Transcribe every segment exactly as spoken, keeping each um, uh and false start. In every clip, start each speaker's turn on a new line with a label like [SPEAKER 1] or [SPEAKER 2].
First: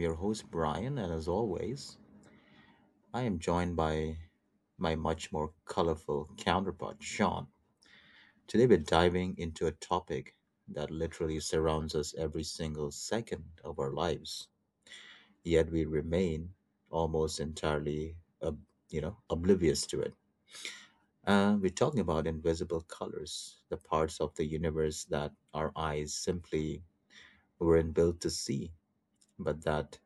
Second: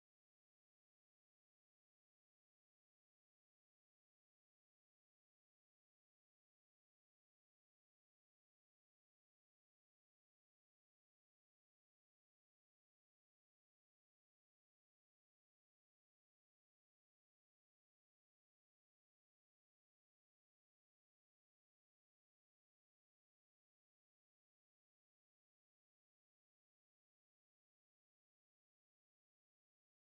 [SPEAKER 1] your host, Brian, and as always, I am joined by my much more colorful counterpart, Sean. Today, we're diving into a topic that literally surrounds us every single second of our lives, yet we remain almost entirely, ob- you know, oblivious to it. Uh, we're talking about invisible colors, the parts of the universe that our eyes simply weren't built to see, but that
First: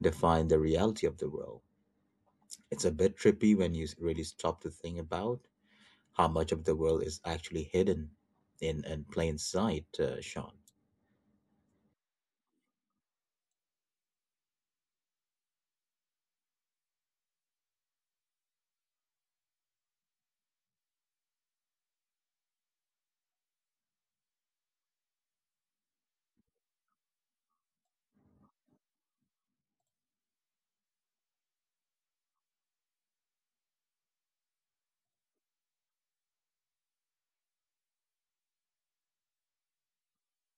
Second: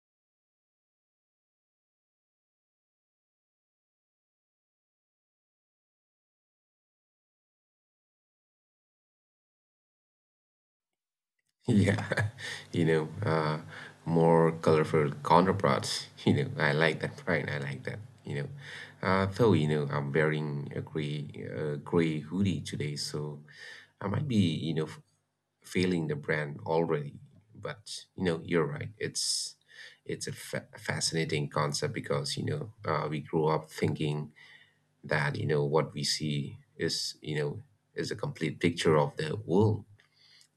[SPEAKER 1] define the reality of the world. It's a bit trippy when you really stop to think about how much of the world is actually hidden in, in plain sight, uh, Sean.
[SPEAKER 2] Yeah, you know, uh, more colorful counterparts. You know, I like that. Fine, I like that. You know, uh, though you know, I'm wearing a gray, uh, gray hoodie today, so I might be, you know, f- failing the brand already. But you know, you're right. It's it's a fa- fascinating concept because you know uh, we grew up thinking that you know what we see is, you know, is a complete picture of the world.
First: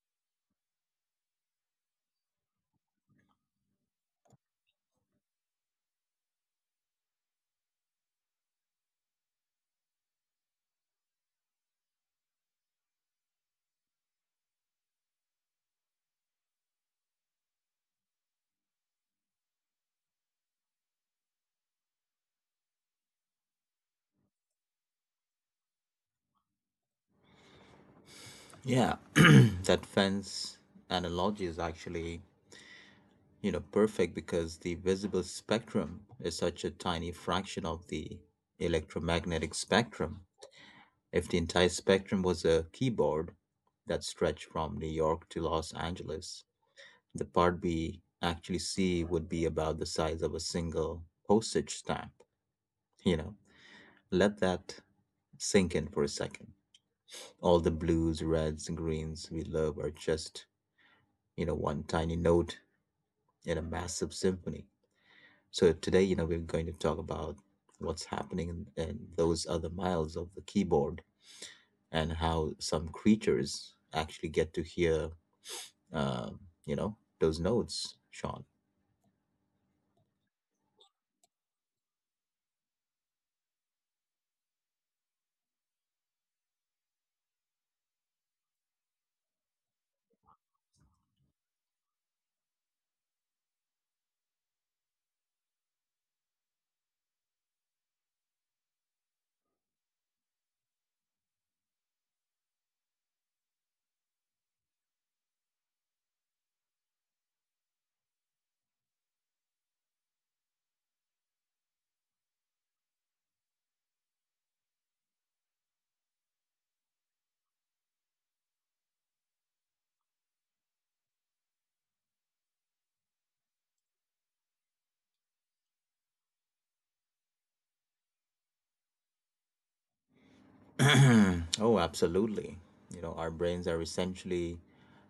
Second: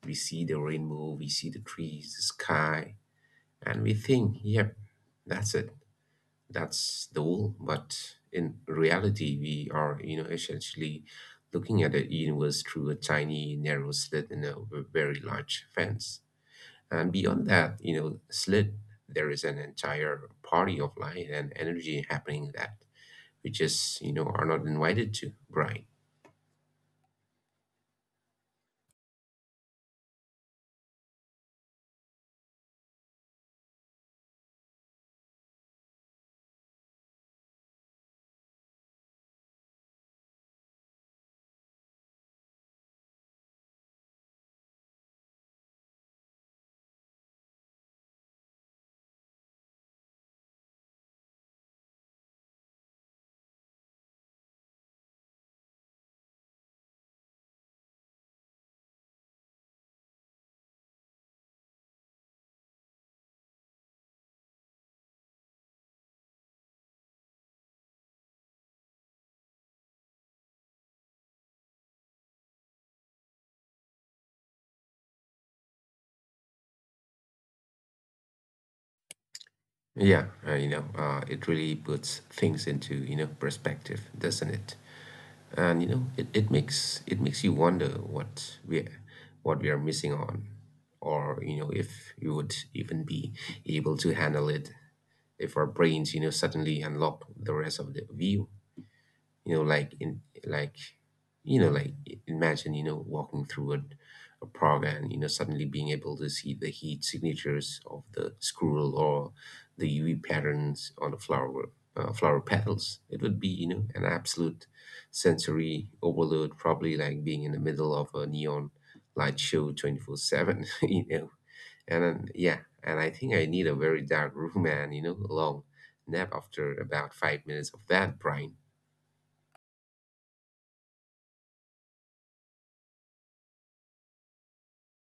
[SPEAKER 2] We see the rainbow, we see the trees, the sky, and we think, yep, that's it, that's the whole. But in reality, we are, you know, essentially looking at the universe through a tiny, narrow slit in a v- very large fence. And beyond that, you know, slit, there is an entire party of light and energy happening that we just, you know, are not invited to, right?
[SPEAKER 1] Yeah, that fence analogy is actually, you know, perfect because the visible spectrum is such a tiny fraction of the electromagnetic spectrum. If the entire spectrum was a keyboard that stretched from New York to Los Angeles, the part B, actually C, would be about the size of a single postage stamp. You know, let that sink in for a second. All the blues, reds, and greens we love are just, you know, one tiny note in a massive symphony. So today, you know, we're going to talk about what's happening in, in those other miles of the keyboard and how some creatures actually get to hear, um, you know, those notes, Sean.
[SPEAKER 2] Yeah, uh, you know, uh, it really puts things into, you know, perspective, doesn't it? And you know it, it makes it makes you wonder what we what we are missing on, or you know, if we would even be able to handle it if our brains, you know, suddenly unlock the rest of the view. You know like in like you know like I- Imagine, you know, walking through a, a park and, you know, suddenly being able to see the heat signatures of the squirrel or the UV patterns on the flower uh, flower petals. It would be, you know, an absolute sensory overload, probably like being in the middle of a neon light show twenty-four seven. you know and then, yeah, and I think I need a very dark room and, you know, a long nap after about five minutes of that, Brian.
[SPEAKER 1] Oh, absolutely. You know, our brains are essentially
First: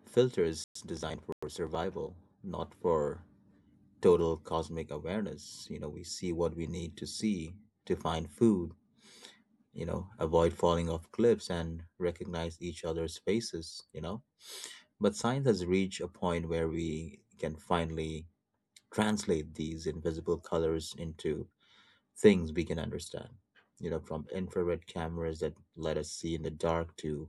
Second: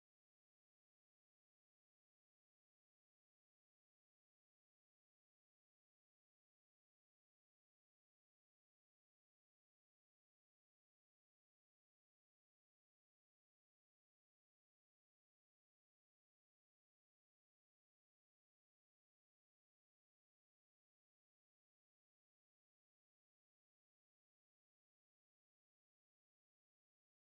[SPEAKER 1] filters designed for survival, not for total cosmic awareness. You know, we see what we need to see to find food, you know, avoid falling off cliffs and recognize each other's faces, you know. But science has reached a point where we can finally translate these invisible colors into things we can understand. You know, from infrared cameras that let us see in the dark to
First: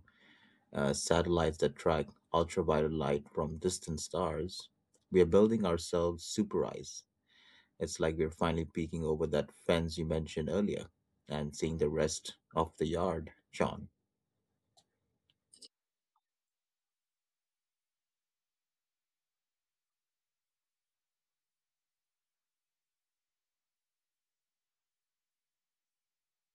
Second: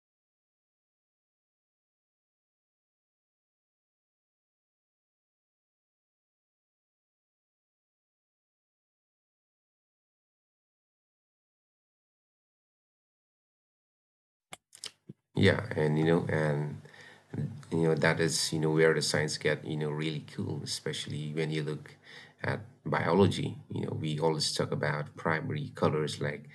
[SPEAKER 1] uh, satellites that track ultraviolet light from distant stars. We are building ourselves super eyes. It's like we're finally peeking over that fence you mentioned earlier and seeing the rest of the yard, Sean.
[SPEAKER 2] Yeah, and you know, and you know, that is, you know, where the science get, you know, really cool, especially when you look at biology. You know, we always talk about primary colors like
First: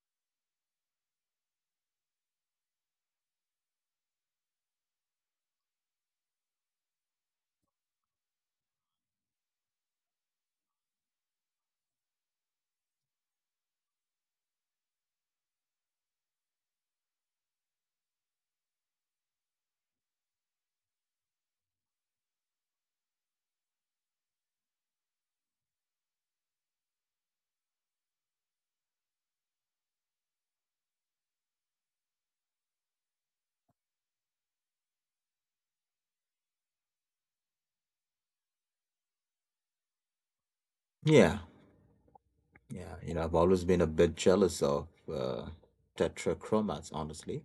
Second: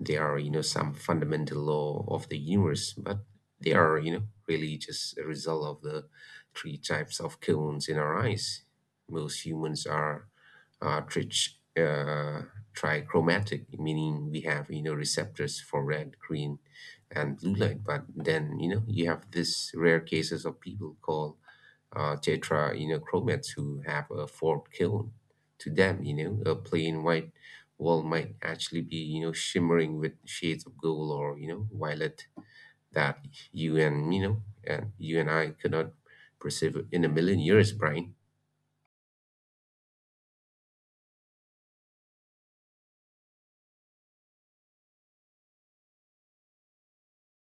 [SPEAKER 2] they are, you know, some fundamental law of the universe, but they are, you know, really just a result of the three types of cones in our eyes. Most humans are uh, trich, uh, trichromatic, meaning we have, you know, receptors for red, green, and blue light. But then, you know, you have this rare cases of people called uh, tetra, you know, chromats who have a forked kiln. To them, you know, a plain white wall might actually be, you know, shimmering with shades of gold or, you know, violet that you and, you know, and you and I could not perceive in a million years, Brian.
[SPEAKER 1] Yeah, yeah. You know, I've always been a bit jealous of uh, tetrachromats, honestly.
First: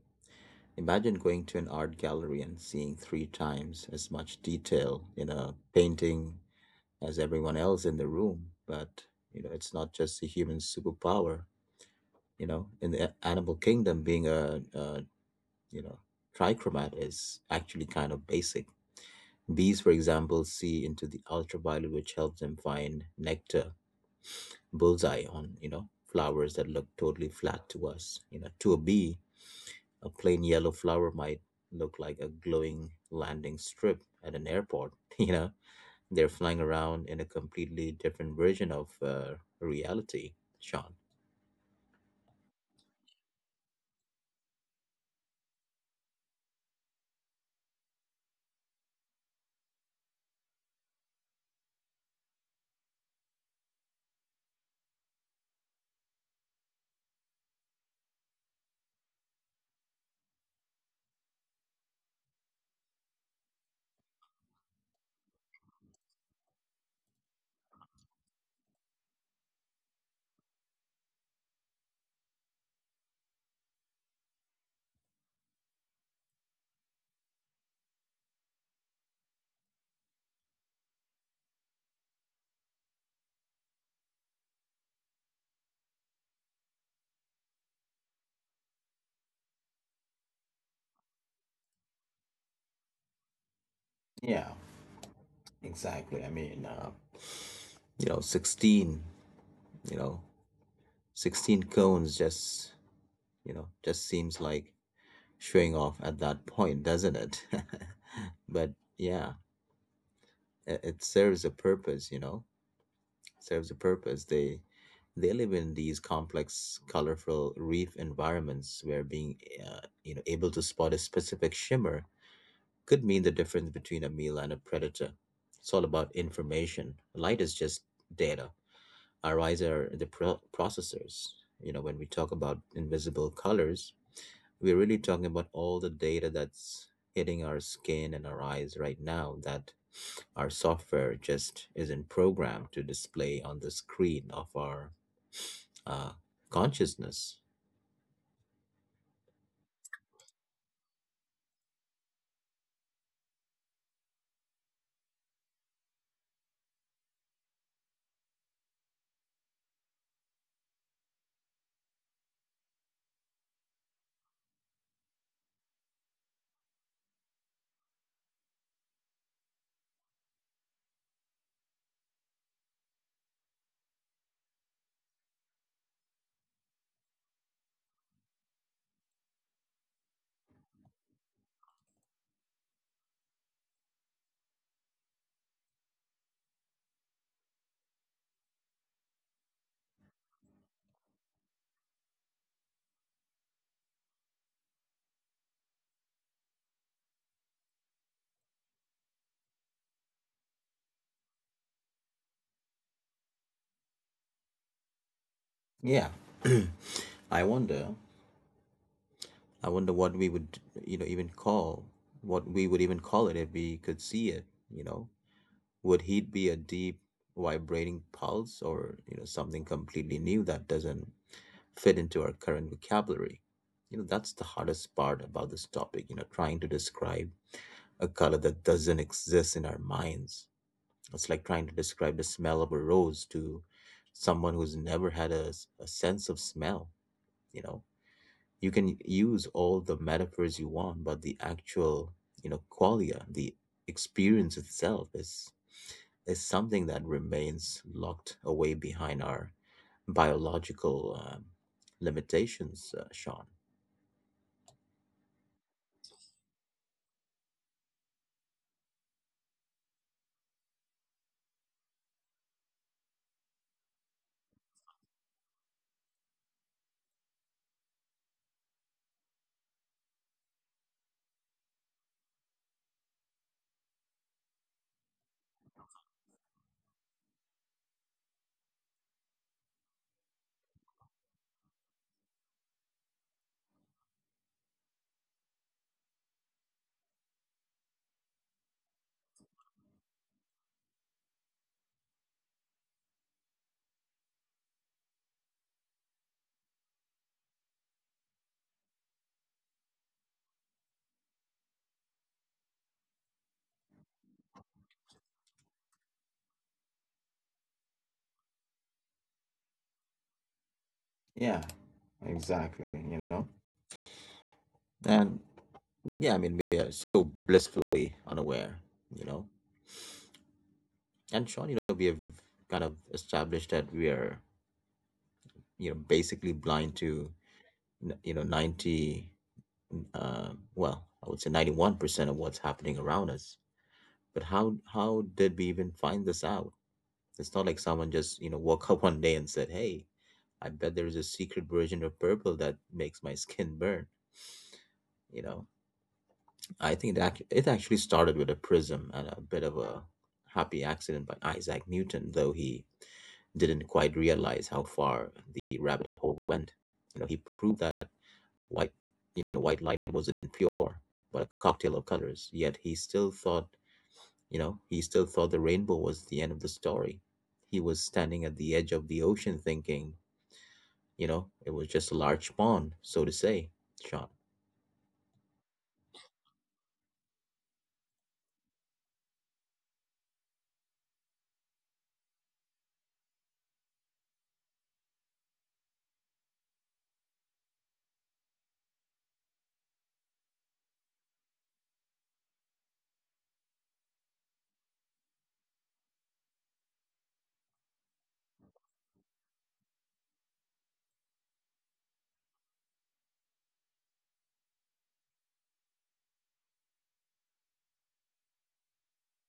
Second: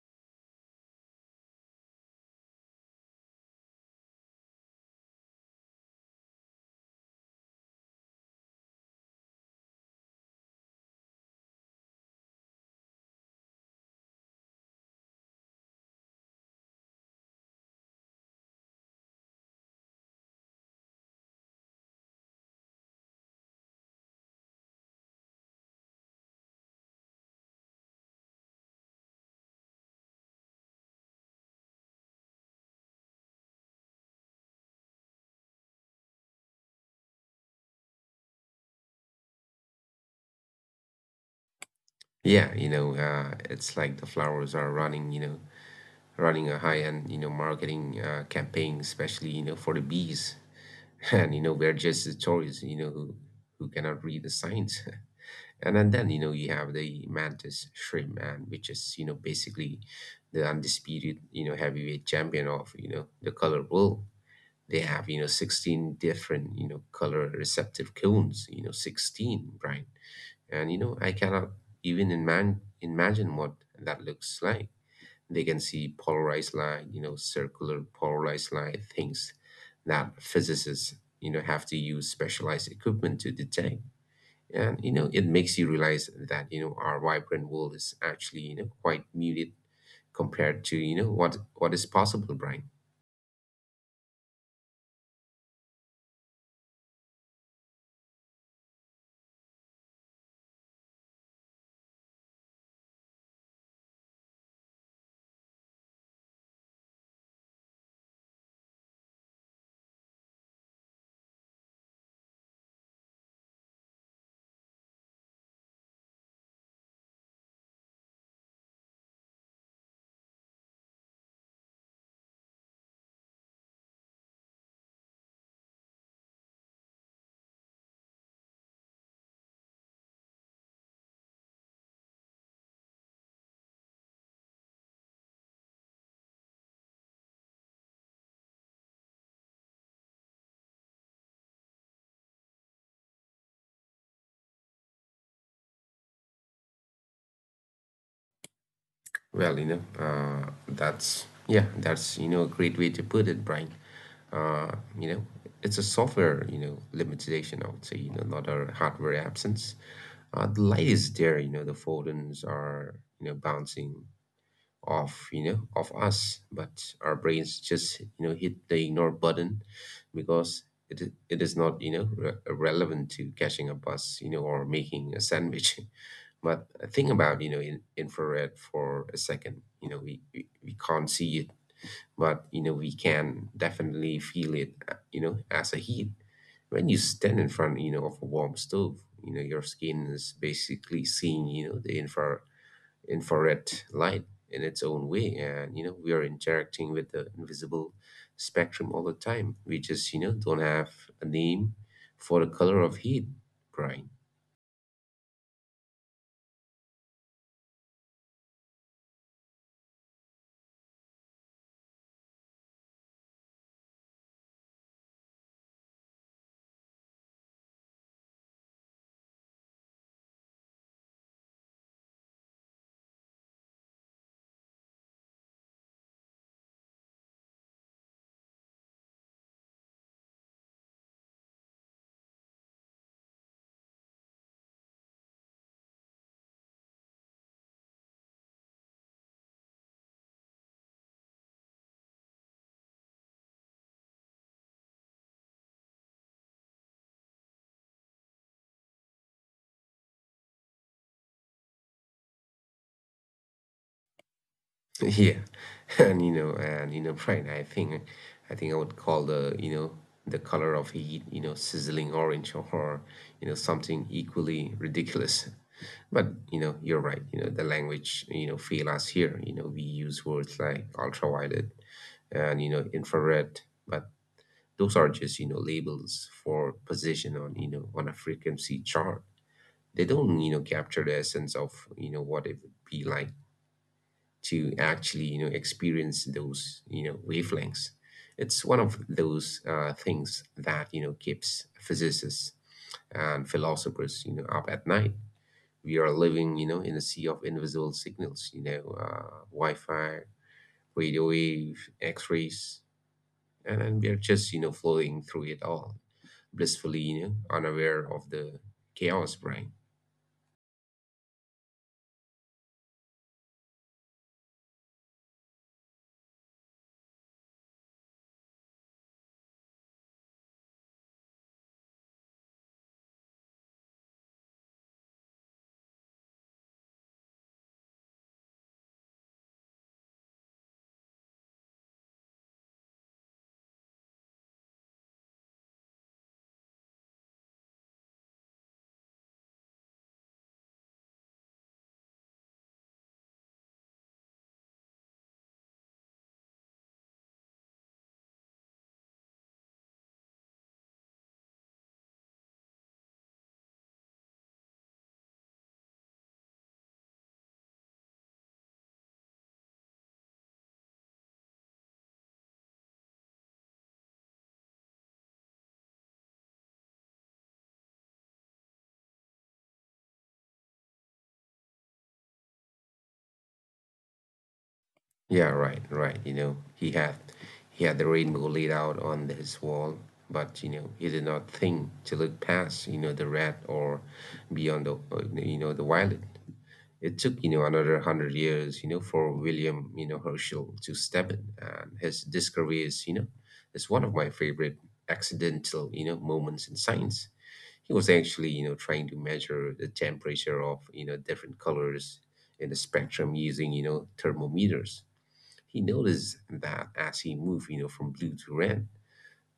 [SPEAKER 1] Imagine going to an art gallery and seeing three times as much detail in a painting as everyone else in the room. But, you know, it's not just a human superpower, you know in the a- animal kingdom, being a, a you know trichromat is actually kind of basic. Bees, for example, see into the ultraviolet, which helps them find nectar bullseye on, you know, flowers that look totally flat to us. You know, to a bee a plain yellow flower might look like a glowing landing strip at an airport. You know, they're flying around in a completely different version of uh, reality, Sean.
[SPEAKER 2] Yeah, you know, uh, it's like the flowers are running, you know, running a high-end, you know, marketing uh, campaign, especially, you know, for the bees. And you know, we're just the tourists, you know, who, who cannot read the signs. And, and then you know, you have the mantis shrimp man, which is, you know, basically the undisputed, you know, heavyweight champion of, you know, the color world. They have, you know, sixteen different, you know, color receptive cones. You know, sixteen, Brian. And you know, I cannot even imagine imagine what that looks like. They can see polarized line, you know, circular polarized line, things that physicists, you know, have to use specialized equipment to detect. And, you know, it makes you realize that, you know, our vibrant world is actually, you know, quite muted compared to, you know, what what is possible, Brian.
[SPEAKER 1] Exactly. I mean, uh, you know, sixteen, you know, sixteen cones just, you know, just seems like showing off at that point, doesn't it? But yeah, it, it serves a purpose, you know, serves a purpose. They they live in these complex, colorful reef environments where being, uh, you know, able to spot a specific shimmer could mean the difference between a meal and a predator. It's all about information. Light is just data. Eyes are the pro- processors. You know, when we talk about invisible colors, we're really talking about all the data that's hitting our skin and our eyes right now that our software just isn't programmed to display on the screen of our uh, consciousness.
[SPEAKER 2] Well, you know, uh, that's yeah, that's, you know, a great way to put it, Brian. Uh, you know, it's a software, you know, limitation. I would say, you know, not a hardware absence. Uh, the light is there. You know, the photons are, you know, bouncing off you know off us, but our brains just, you know, hit the ignore button because it i- it is not, you know, re- relevant to catching a bus, you know, or making a sandwich. But think about, you know, in infrared for a second. You know, we, we, we can't see it, but, you know, we can definitely feel it, uh, you know, as a heat. When you stand in front, you know, of a warm stove, you know, your skin is basically seeing, you know, the infra infrared light in its own way. And, you know, we are interacting with the invisible spectrum all the time. We just, you know, don't have a name for the color of heat, Brian.
[SPEAKER 1] Yeah. I wonder. I wonder what we would, you know, even call what we would even call it if we could see it. You know, would heat be a deep vibrating pulse or you know something completely new that doesn't fit into our current vocabulary? You know, that's the hardest part about this topic, you know, trying to describe a color that doesn't exist in our minds. It's like trying to describe the smell of a rose to someone who's never had a, s- a sense of smell. You know, you can use all the metaphors you want, but the actual, you know, qualia, the experience itself, is is something that remains locked away behind our biological um, limitations, uh, Sean.
[SPEAKER 2] Yeah, and you know, and you know, Brian, I think, I think I would call the, you know, the color of heat, you know, sizzling orange or, you know, something equally ridiculous. But you know, you're right. You know, the language, you know, fail us here. You know, we use words like ultraviolet and, you know, infrared, but those are just, you know, labels for position on, you know, on a frequency chart. They don't, you know, capture the essence of, you know, what it would be like to actually, you know, experience those, you know, wavelengths. It's one of those uh, things that, you know, keeps physicists and philosophers, you know, up at night. We are living, you know, in a sea of invisible signals, you know, uh, Wi-Fi, radio wave, X-rays, and, and we're just, you know, flowing through it all, blissfully, you know, unaware of the chaos, brain
[SPEAKER 1] Yeah, exactly, you know. And yeah, I mean, we are so blissfully unaware, you know. And Sean, you know, we have kind of established that we are, you know, basically blind to, n- you know, ninety, uh, well, I would say ninety-one percent of what's happening around us. But how how did we even find this out? It's not like someone just, you know, woke up one day and said, "Hey, I bet there is a secret version of purple that makes my skin burn." You know, I think that it actually started with a prism and a bit of a happy accident by Isaac Newton, though he didn't quite realize how far the rabbit hole went. You know, he proved that white, you know, white light wasn't pure, but a cocktail of colors. Yet he still thought, you know, he still thought the rainbow was the end of the story. He was standing at the edge of the ocean thinking, you know, it was just a large pond, so to say, Sean.
[SPEAKER 2] Yeah, right, right. You know, he had he had the rainbow laid out on his wall, but you know, he did not think to look past, you know, the red or beyond the uh, you know, the violet. It took, you know, another hundred years, you know, for William, you know, Herschel to step in. And his discovery is, you know, is one of my favorite accidental, you know, moments in science. He was actually, you know, trying to measure the temperature of, you know, different colors in the spectrum using, you know, thermometers. He noticed that as he moved, you know, from blue to red,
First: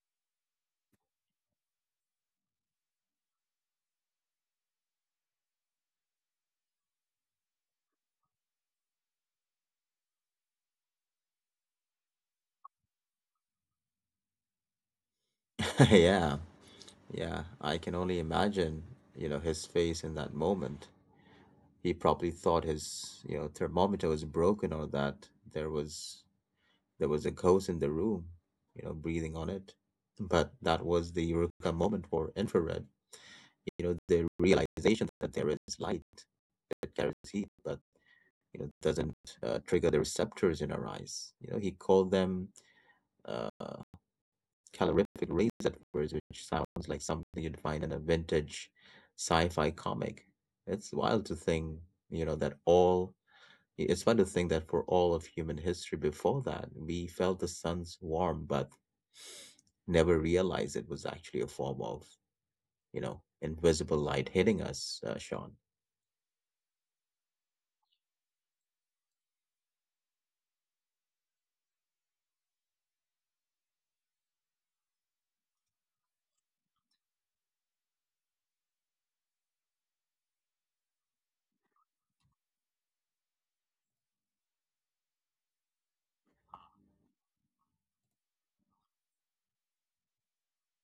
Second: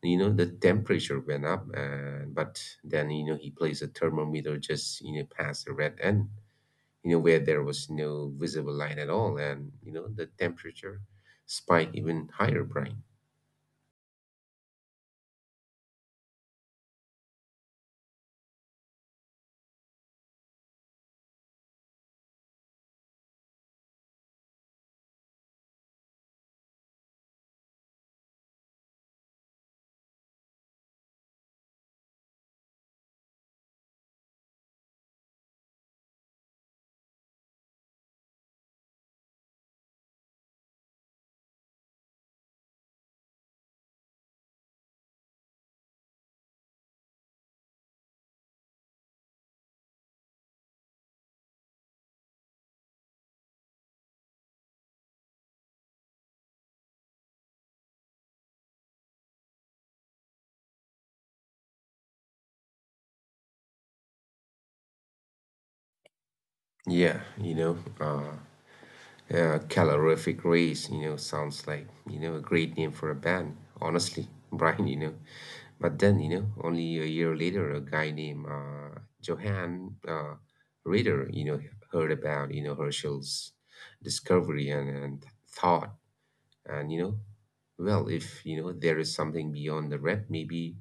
[SPEAKER 2] you know, the temperature went up. Uh, but then, you know, he placed a thermometer just, you know, past the red end, you know, where there was no visible light at all, and you know, the temperature spiked even higher, Brian.
[SPEAKER 1] Yeah, yeah, I can only imagine, you know, his face in that moment. He probably thought his, you know, thermometer was broken or that there was there was a ghost in the room, you know, breathing on it. But that was the eureka moment for infrared, you know, the realization that there is light that carries heat, but you know, doesn't uh, trigger the receptors in our eyes. You know, he called them Uh, calorific rays at first, which sounds like something you'd find in a vintage sci-fi comic. It's wild to think, you know, that all it's fun to think that for all of human history before that, we felt the sun's warm, but never realized it was actually a form of, you know, invisible light hitting us, uh, Sean.
[SPEAKER 2] Yeah, you know, uh, uh, calorific race. You know, sounds like, you know, a great name for a band, honestly. Brian, you know. But then, you know, only a year later, a guy named uh, Johann uh, Rader, you know, heard about, you know, Herschel's discovery and, and thought, and, you know, well, if, you know, there is something beyond the red, maybe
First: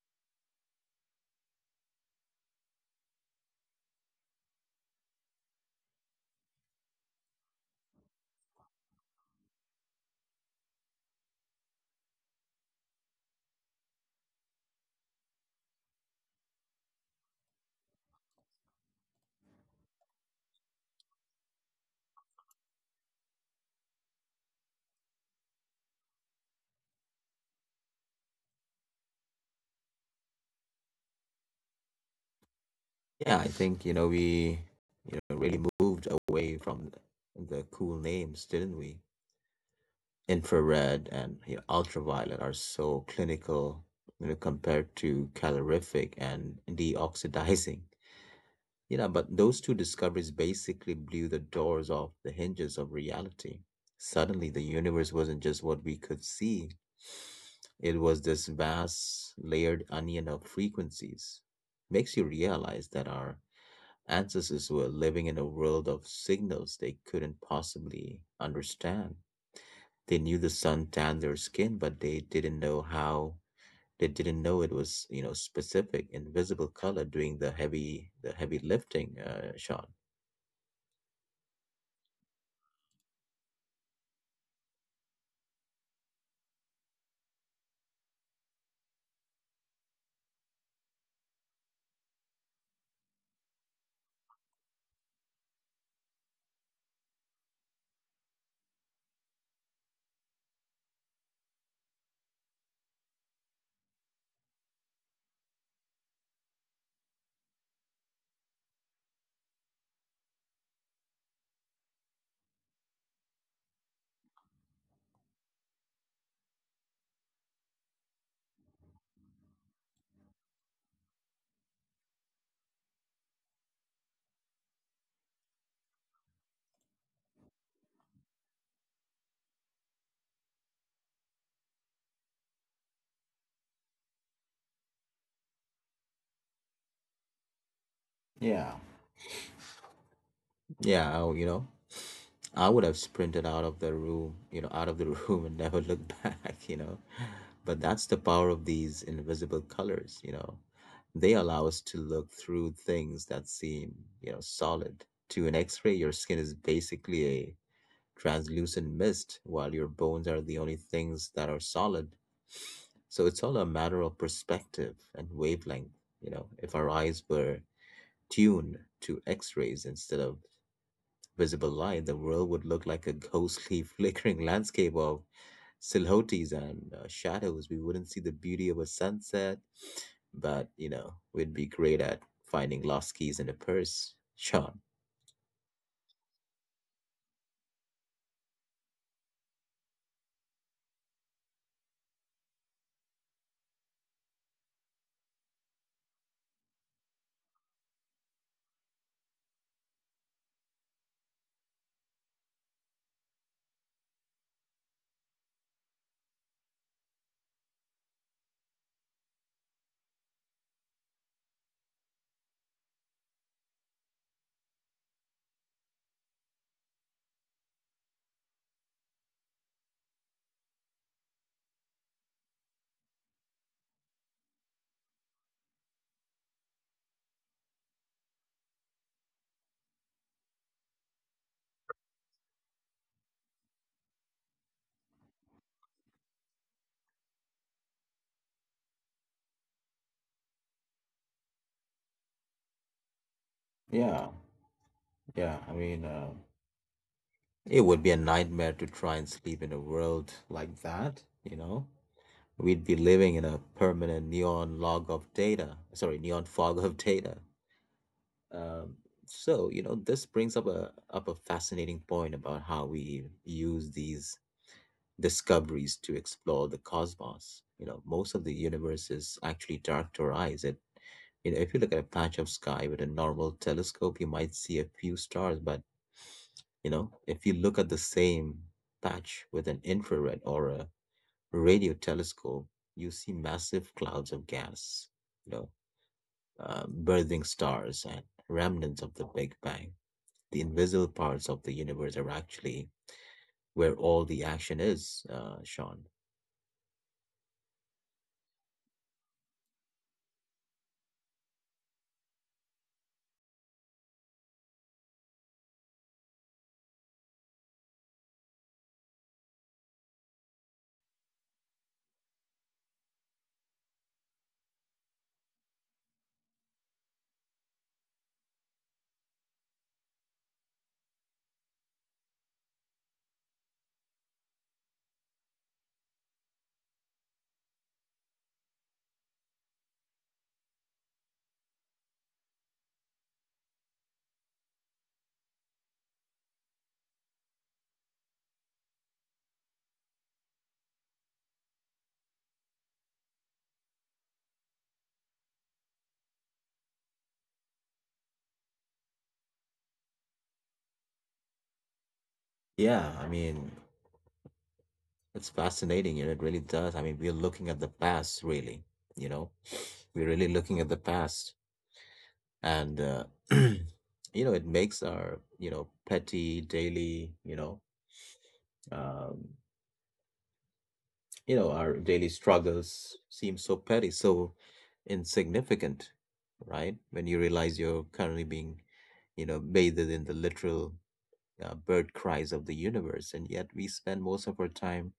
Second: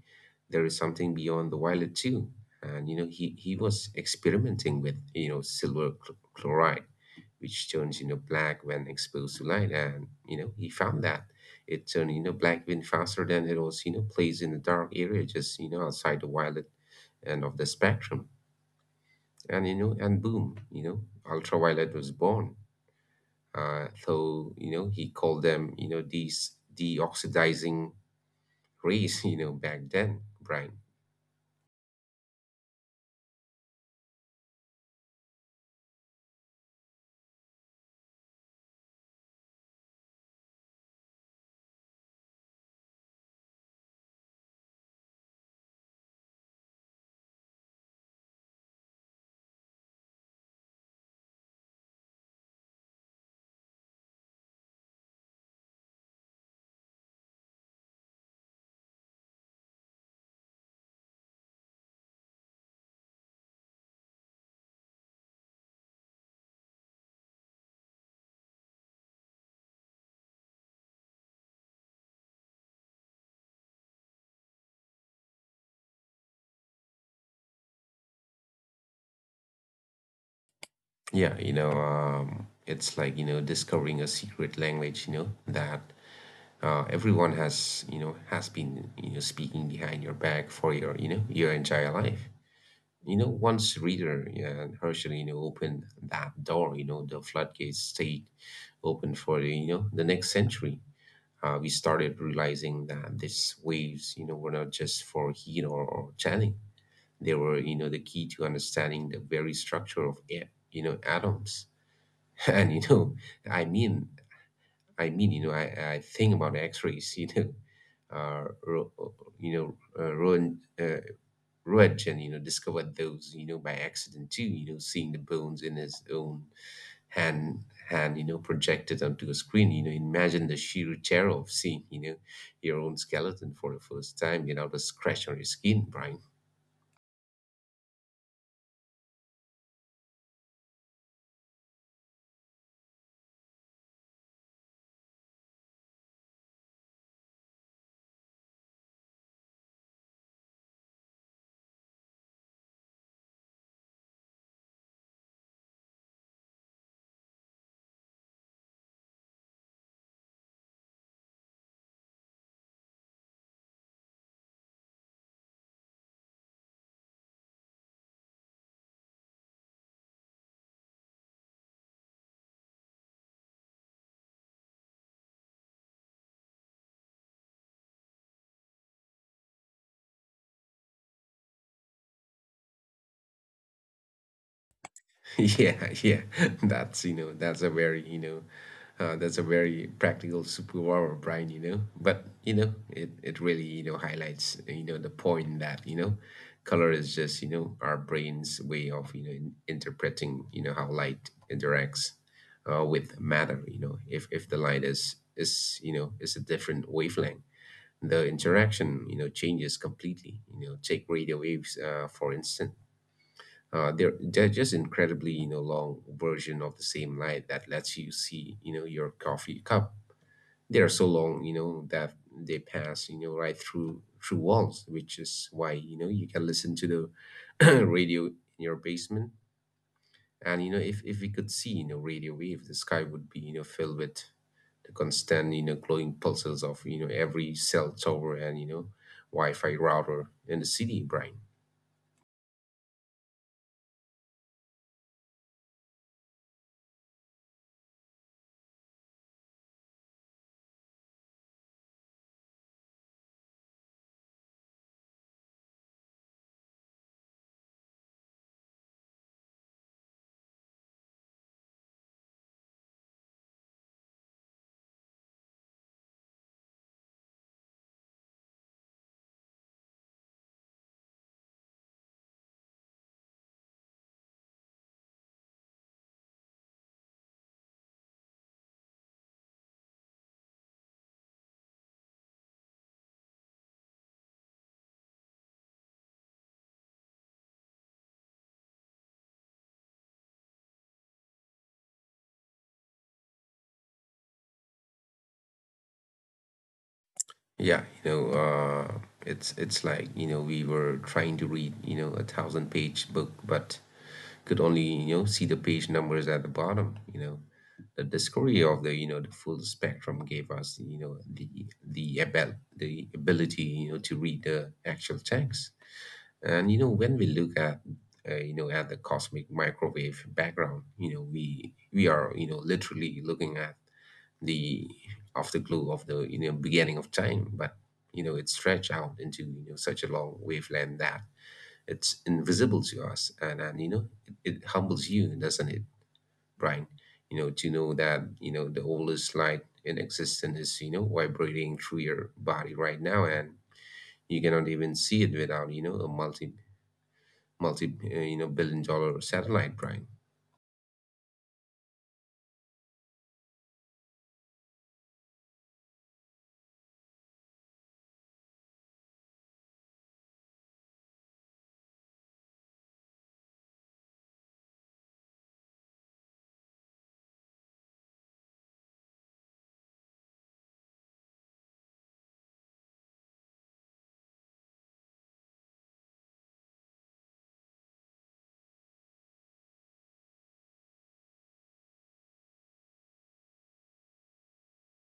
[SPEAKER 2] there is something beyond the violet too. And, you know, he, he was experimenting with, you know, silver cl- chloride, which turns, you know, black when exposed to light. And, you know, he found that it turned, you know, black even faster than it was, you know, placed in the dark area, just, you know, outside the violet end of the spectrum. And, you know, and boom, you know, ultraviolet was born. Uh, though you know, he called them, you know, these deoxidizing rays. You know, back then, Brian.
[SPEAKER 1] Yeah, I think, you know, we, you know, really moved away from the cool names, didn't we? Infrared and, you know, ultraviolet are so clinical, you know, compared to calorific and deoxidizing. You know, but those two discoveries basically blew the doors off the hinges of reality. Suddenly, the universe wasn't just what we could see, it was this vast, layered onion of frequencies. Makes you realize that our ancestors were living in a world of signals they couldn't possibly understand. They knew the sun tanned their skin, but they didn't know how. They didn't know it was, you know, specific, invisible color doing the heavy, the heavy lifting, uh, Sean.
[SPEAKER 2] Yeah, you know, um, it's like, you know, discovering a secret language, you know, that uh, everyone has, you know, has been, you know, speaking behind your back for your, you know, your entire life. You know, once Reader and Herschel, you know, opened that door, you know, the floodgates stayed open for the, you know, the next century. Uh, we started realizing that these waves, you know, were not just for heat or, or tanning. They were, you know, the key to understanding the very structure of air, you know, atoms. And you know, I mean, I mean, you know, I, I think about X-rays. You know, uh, Ro- you know, uh, Roentgen, uh, Roentgen, you know, discovered those, you know, by accident too, you know, seeing the bones in his own hand hand, you know, projected onto a screen. You know, imagine the sheer terror of seeing, you know, your own skeleton for the first time without a scratch on your skin, Brian.
[SPEAKER 1] Yeah. Yeah, I, you know, I would have sprinted out of the room, you know, out of the room and never looked back, you know. But that's the power of these invisible colors, you know. They allow us to look through things that seem, you know, solid. To an X-ray, your skin is basically translucent mist, while your bones are the only things that are solid. So it's all a matter of perspective and wavelength. You know, if our eyes were tuned to X rays instead of visible light, the world would look like a ghostly, flickering landscape of silhouettes and uh, shadows. We wouldn't see the beauty of a sunset, but you know, we'd be great at finding lost keys in a purse, Sean.
[SPEAKER 2] Yeah, yeah, that's, you know, that's a very, you know, uh, that's a very practical superpower, Brian. You know, but you know, it it really, you know, highlights, you know, the point that, you know, color is just, you know, our brain's way of, you know, in- interpreting, you know, how light interacts uh, with matter. You know, if if the light is is, you know, is a different wavelength, the interaction, you know, changes completely. You know, take radio waves uh, for instance, uh, they're, they're just incredibly, you know, long version of the same light that lets you see, you know, your coffee cup. They are so long, you know, that they pass, you know, right through through walls, which is why, you know, you can listen to the radio in your basement. And you know, if if we could see, you know, radio wave, the sky would be, you know, filled with the constant, you know, glowing pulses of, you know, every cell tower and, you know, Wi-Fi router in the city, Brian.
[SPEAKER 1] Yeah, yeah. I mean, uh, it would be a nightmare to try and sleep in a world like that, you know? We'd be living in a permanent neon log of data, sorry, neon fog of data. Um, so, you know, this brings up a up a fascinating point about how we use these discoveries to explore the cosmos. You know, most of the universe is actually dark to our eyes. It, you know, if you look at a patch of sky with a normal telescope, you might see a few stars, but you know, if you look at the same patch with an infrared or a radio telescope, you see massive clouds of gas, you know, uh, birthing stars and remnants of the Big Bang. The invisible parts of the universe are actually where all the action is, uh, Sean.
[SPEAKER 2] Yeah, you know, uh, it's it's like, you know, we were trying to read, you know, a thousand page book, but could only, you know, see the page numbers at the bottom, you know. The discovery of the, you know, the full spectrum gave us, you know, the the abil the ability, you know, to read the actual text. And you know, when we look at, uh, you know, at the cosmic microwave background, you know, we we are, you know, literally looking at the afterglow of the you know beginning of time, but you know it stretched out into you know such a long wavelength that it's invisible to us, and and you know it, it humbles you, doesn't it, Brian? You know to know that you know the oldest light in existence is you know vibrating through your body right now, and you cannot even see it without you know a multi multi uh, you know billion dollar satellite, Brian.
[SPEAKER 1] Yeah, I mean, it's fascinating, you know, it really does. I mean, we're looking at the past, really, you know, we're really looking at the past and uh, you know it makes our you know petty daily you know um, you know our daily struggles seem so petty so insignificant right when you realize you're currently being you know bathed in the literal uh, bird cries of the universe, and yet we spend most of our time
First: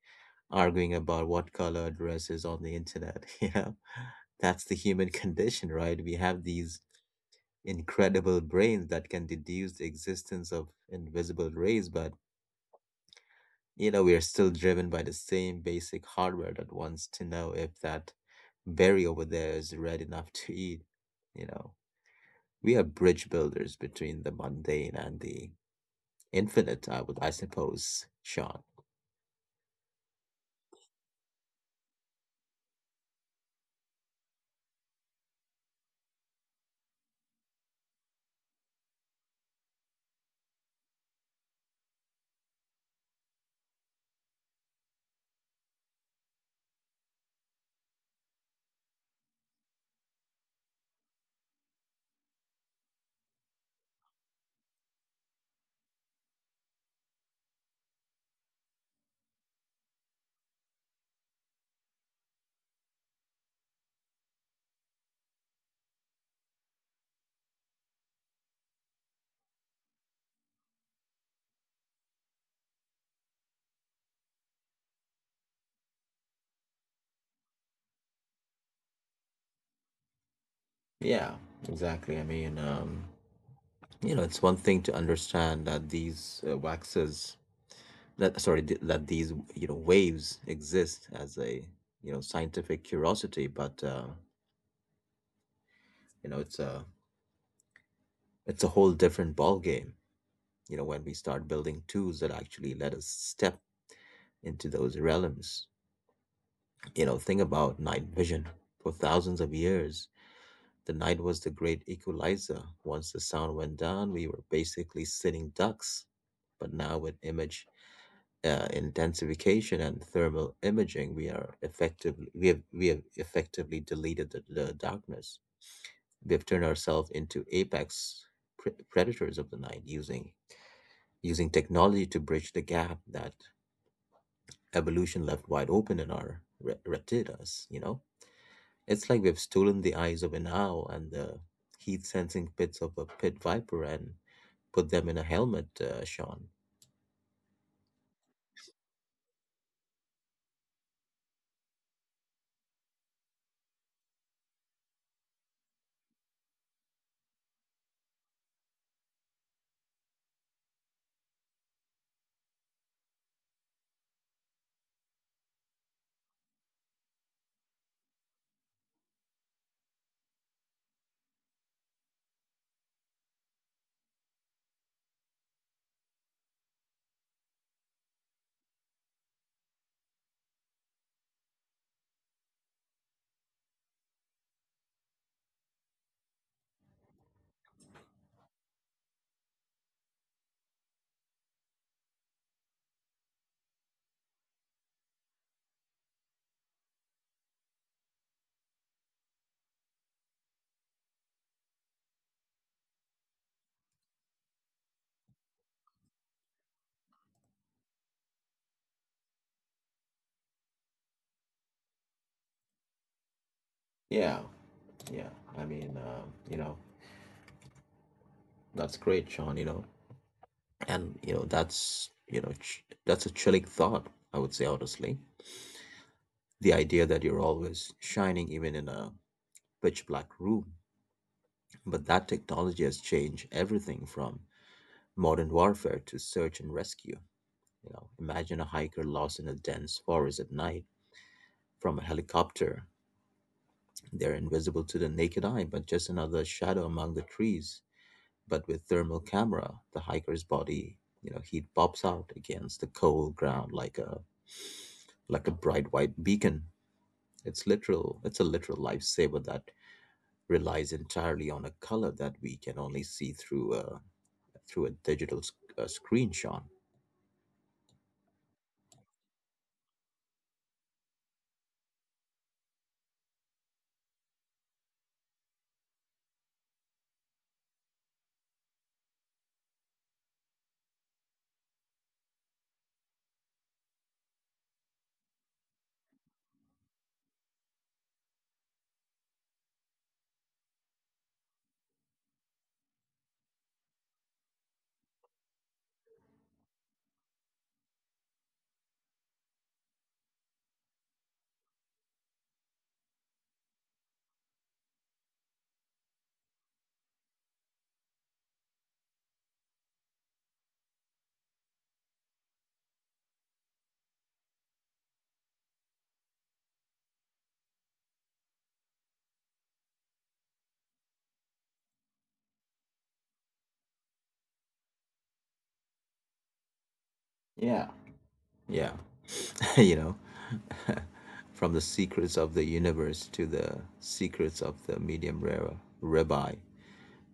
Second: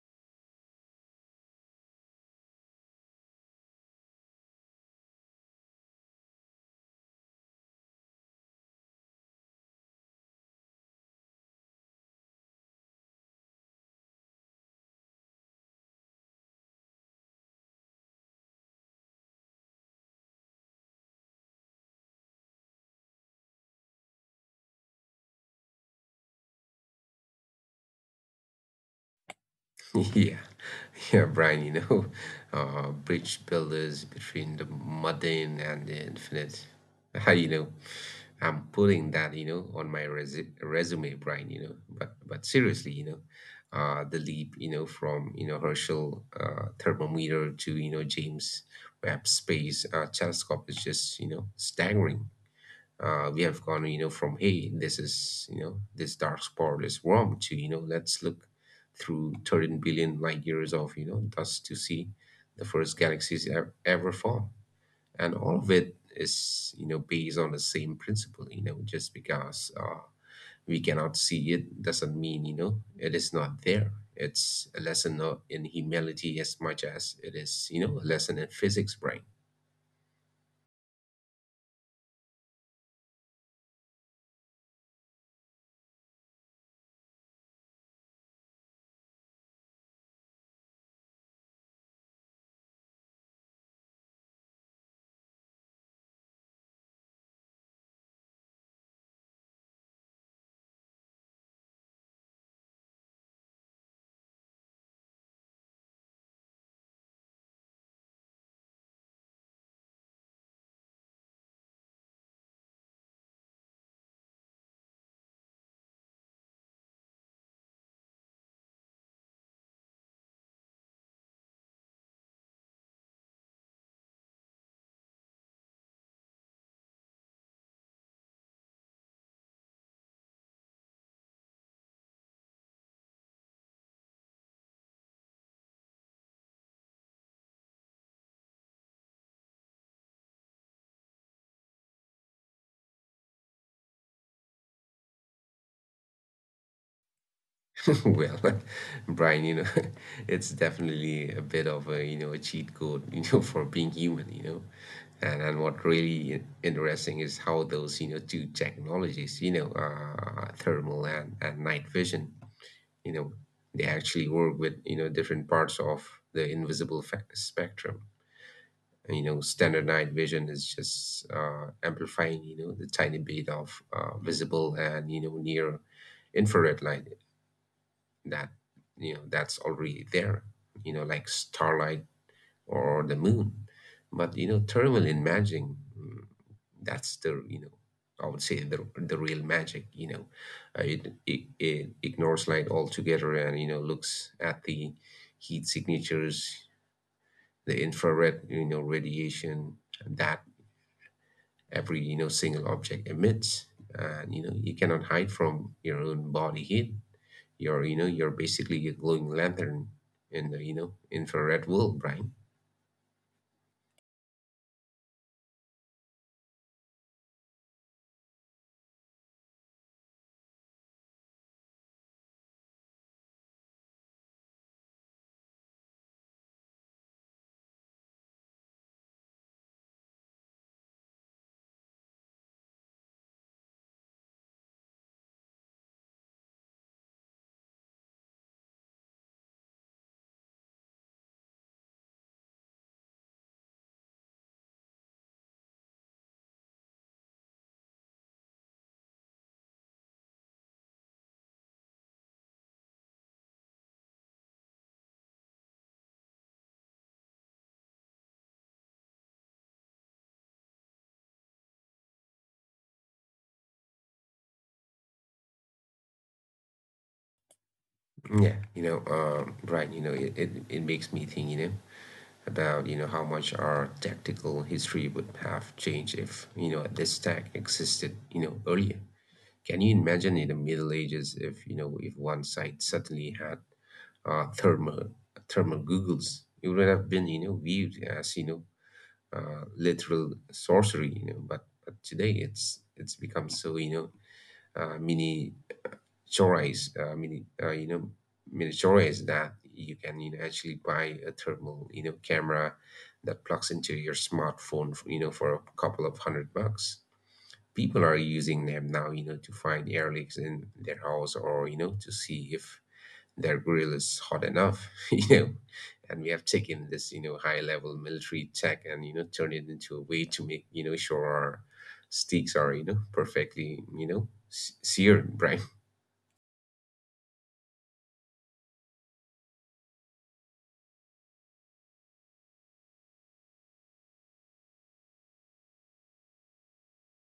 [SPEAKER 1] arguing about what color dress is on the internet. You know, that's the human condition, right? We have these incredible brains that can deduce the existence of invisible rays, but you know, we are still driven by the same basic hardware that wants to know if that berry over there is red enough to eat. You know, we are bridge builders between the mundane and the infinite, I would, I suppose, Sean.
[SPEAKER 2] Yeah, yeah, Brian, you know, uh, bridge builders between the mundane and the infinite. you know, I'm putting that, you know, on my resu- resume, Brian, you know, but but seriously, you know, uh, the leap, you know, from, you know, Herschel uh, thermometer to, you know, James Webb Space uh, Telescope is just, you know, staggering. Uh, we have gone you know from hey this is you know this dark spot is warm to you know let's look through thirteen billion light years of you know dust to see the first galaxies ever, ever formed. And all of it is you know based on the same principle. You know just because uh, we cannot see it doesn't mean you know it is not there. It's a lesson uh, in humility as much as it is you know a lesson in physics, brain.
[SPEAKER 1] Yeah, exactly. I mean, um, you know, it's one thing to understand that these uh, waxes, that sorry, th- that these you know waves exist as a you know scientific curiosity, but uh, you know it's a it's a whole different ball game. You know, when we start building tools that actually let us step into those realms. You know, think about night vision. For thousands of years, the night was the great equalizer. Once the sound went down, we were basically sitting ducks. But now with image uh, intensification and thermal imaging, we are effectively we have we have effectively deleted the, the darkness. We have turned ourselves into apex pre- predators of the night, using using technology to bridge the gap that evolution left wide open in our re- retinas. You know, it's like we've stolen the eyes of an owl and the heat sensing pits of a pit viper and put them in a helmet, uh, Sean.
[SPEAKER 2] Well, Brian, you know, it's definitely a bit of a, you know, a cheat code, you know, for being human, you know. And and what really i- interesting is how those, you know, two technologies, you know, uh, thermal and, and night vision, you know, they actually work with, you know, different parts of the invisible fa- spectrum. You know, standard night vision is just uh, amplifying, you know, the tiny bit of uh, visible and, you know, near infrared light that you know that's already there, you know like starlight or the moon. But you know thermal imaging, mm, that's the, you know I would say, the, the real magic. you know uh, it, it it ignores light altogether, and you know looks at the heat signatures, the infrared, you know radiation that every you know single object emits. And you know you cannot hide from your own body heat. You're, you know, you're basically a glowing lantern in the, you know, infrared world, Brian.
[SPEAKER 1] Yeah, yeah. I mean, um, you know, that's great, Sean. You know, and you know that's you know ch- that's a chilling thought, I would say honestly. The idea that you're always shining even in a pitch black room, but that technology has changed everything from modern warfare to search and rescue. You know, imagine a hiker lost in a dense forest at night. From a helicopter, they're invisible to the naked eye, but just another shadow among the trees. But with thermal camera, the hiker's body you know heat pops out against the cold ground like a like a bright white beacon. It's literal. It's a literal lifesaver that relies entirely on a color that we can only see through a through a digital sc- uh, screenshot.
[SPEAKER 2] Yeah, you know, um, Brian, you know, it, it, it makes me think, you know, about, you know, how much our tactical history would have changed if, you know, this tech existed, you know, earlier. Can you imagine in the Middle Ages if, you know, if one side suddenly had uh, thermal, thermal googles? It would have been, you know, viewed as, you know, uh, literal sorcery, you know, but, but today it's, it's become so, you know, uh, mini chores, uh, mini uh, you know mini chores that you can you know actually buy a thermal you know camera that plugs into your smartphone you know for a couple of hundred bucks. People are using them now you know to find air leaks in their house or you know to see if their grill is hot enough. You know and we have taken this you know high level military tech and you know turned it into a way to make you know sure our steaks are you know perfectly you know s- seared, right?
[SPEAKER 1] Yeah, yeah, you know, from the secrets of the universe to the secrets of the medium rare rabbi.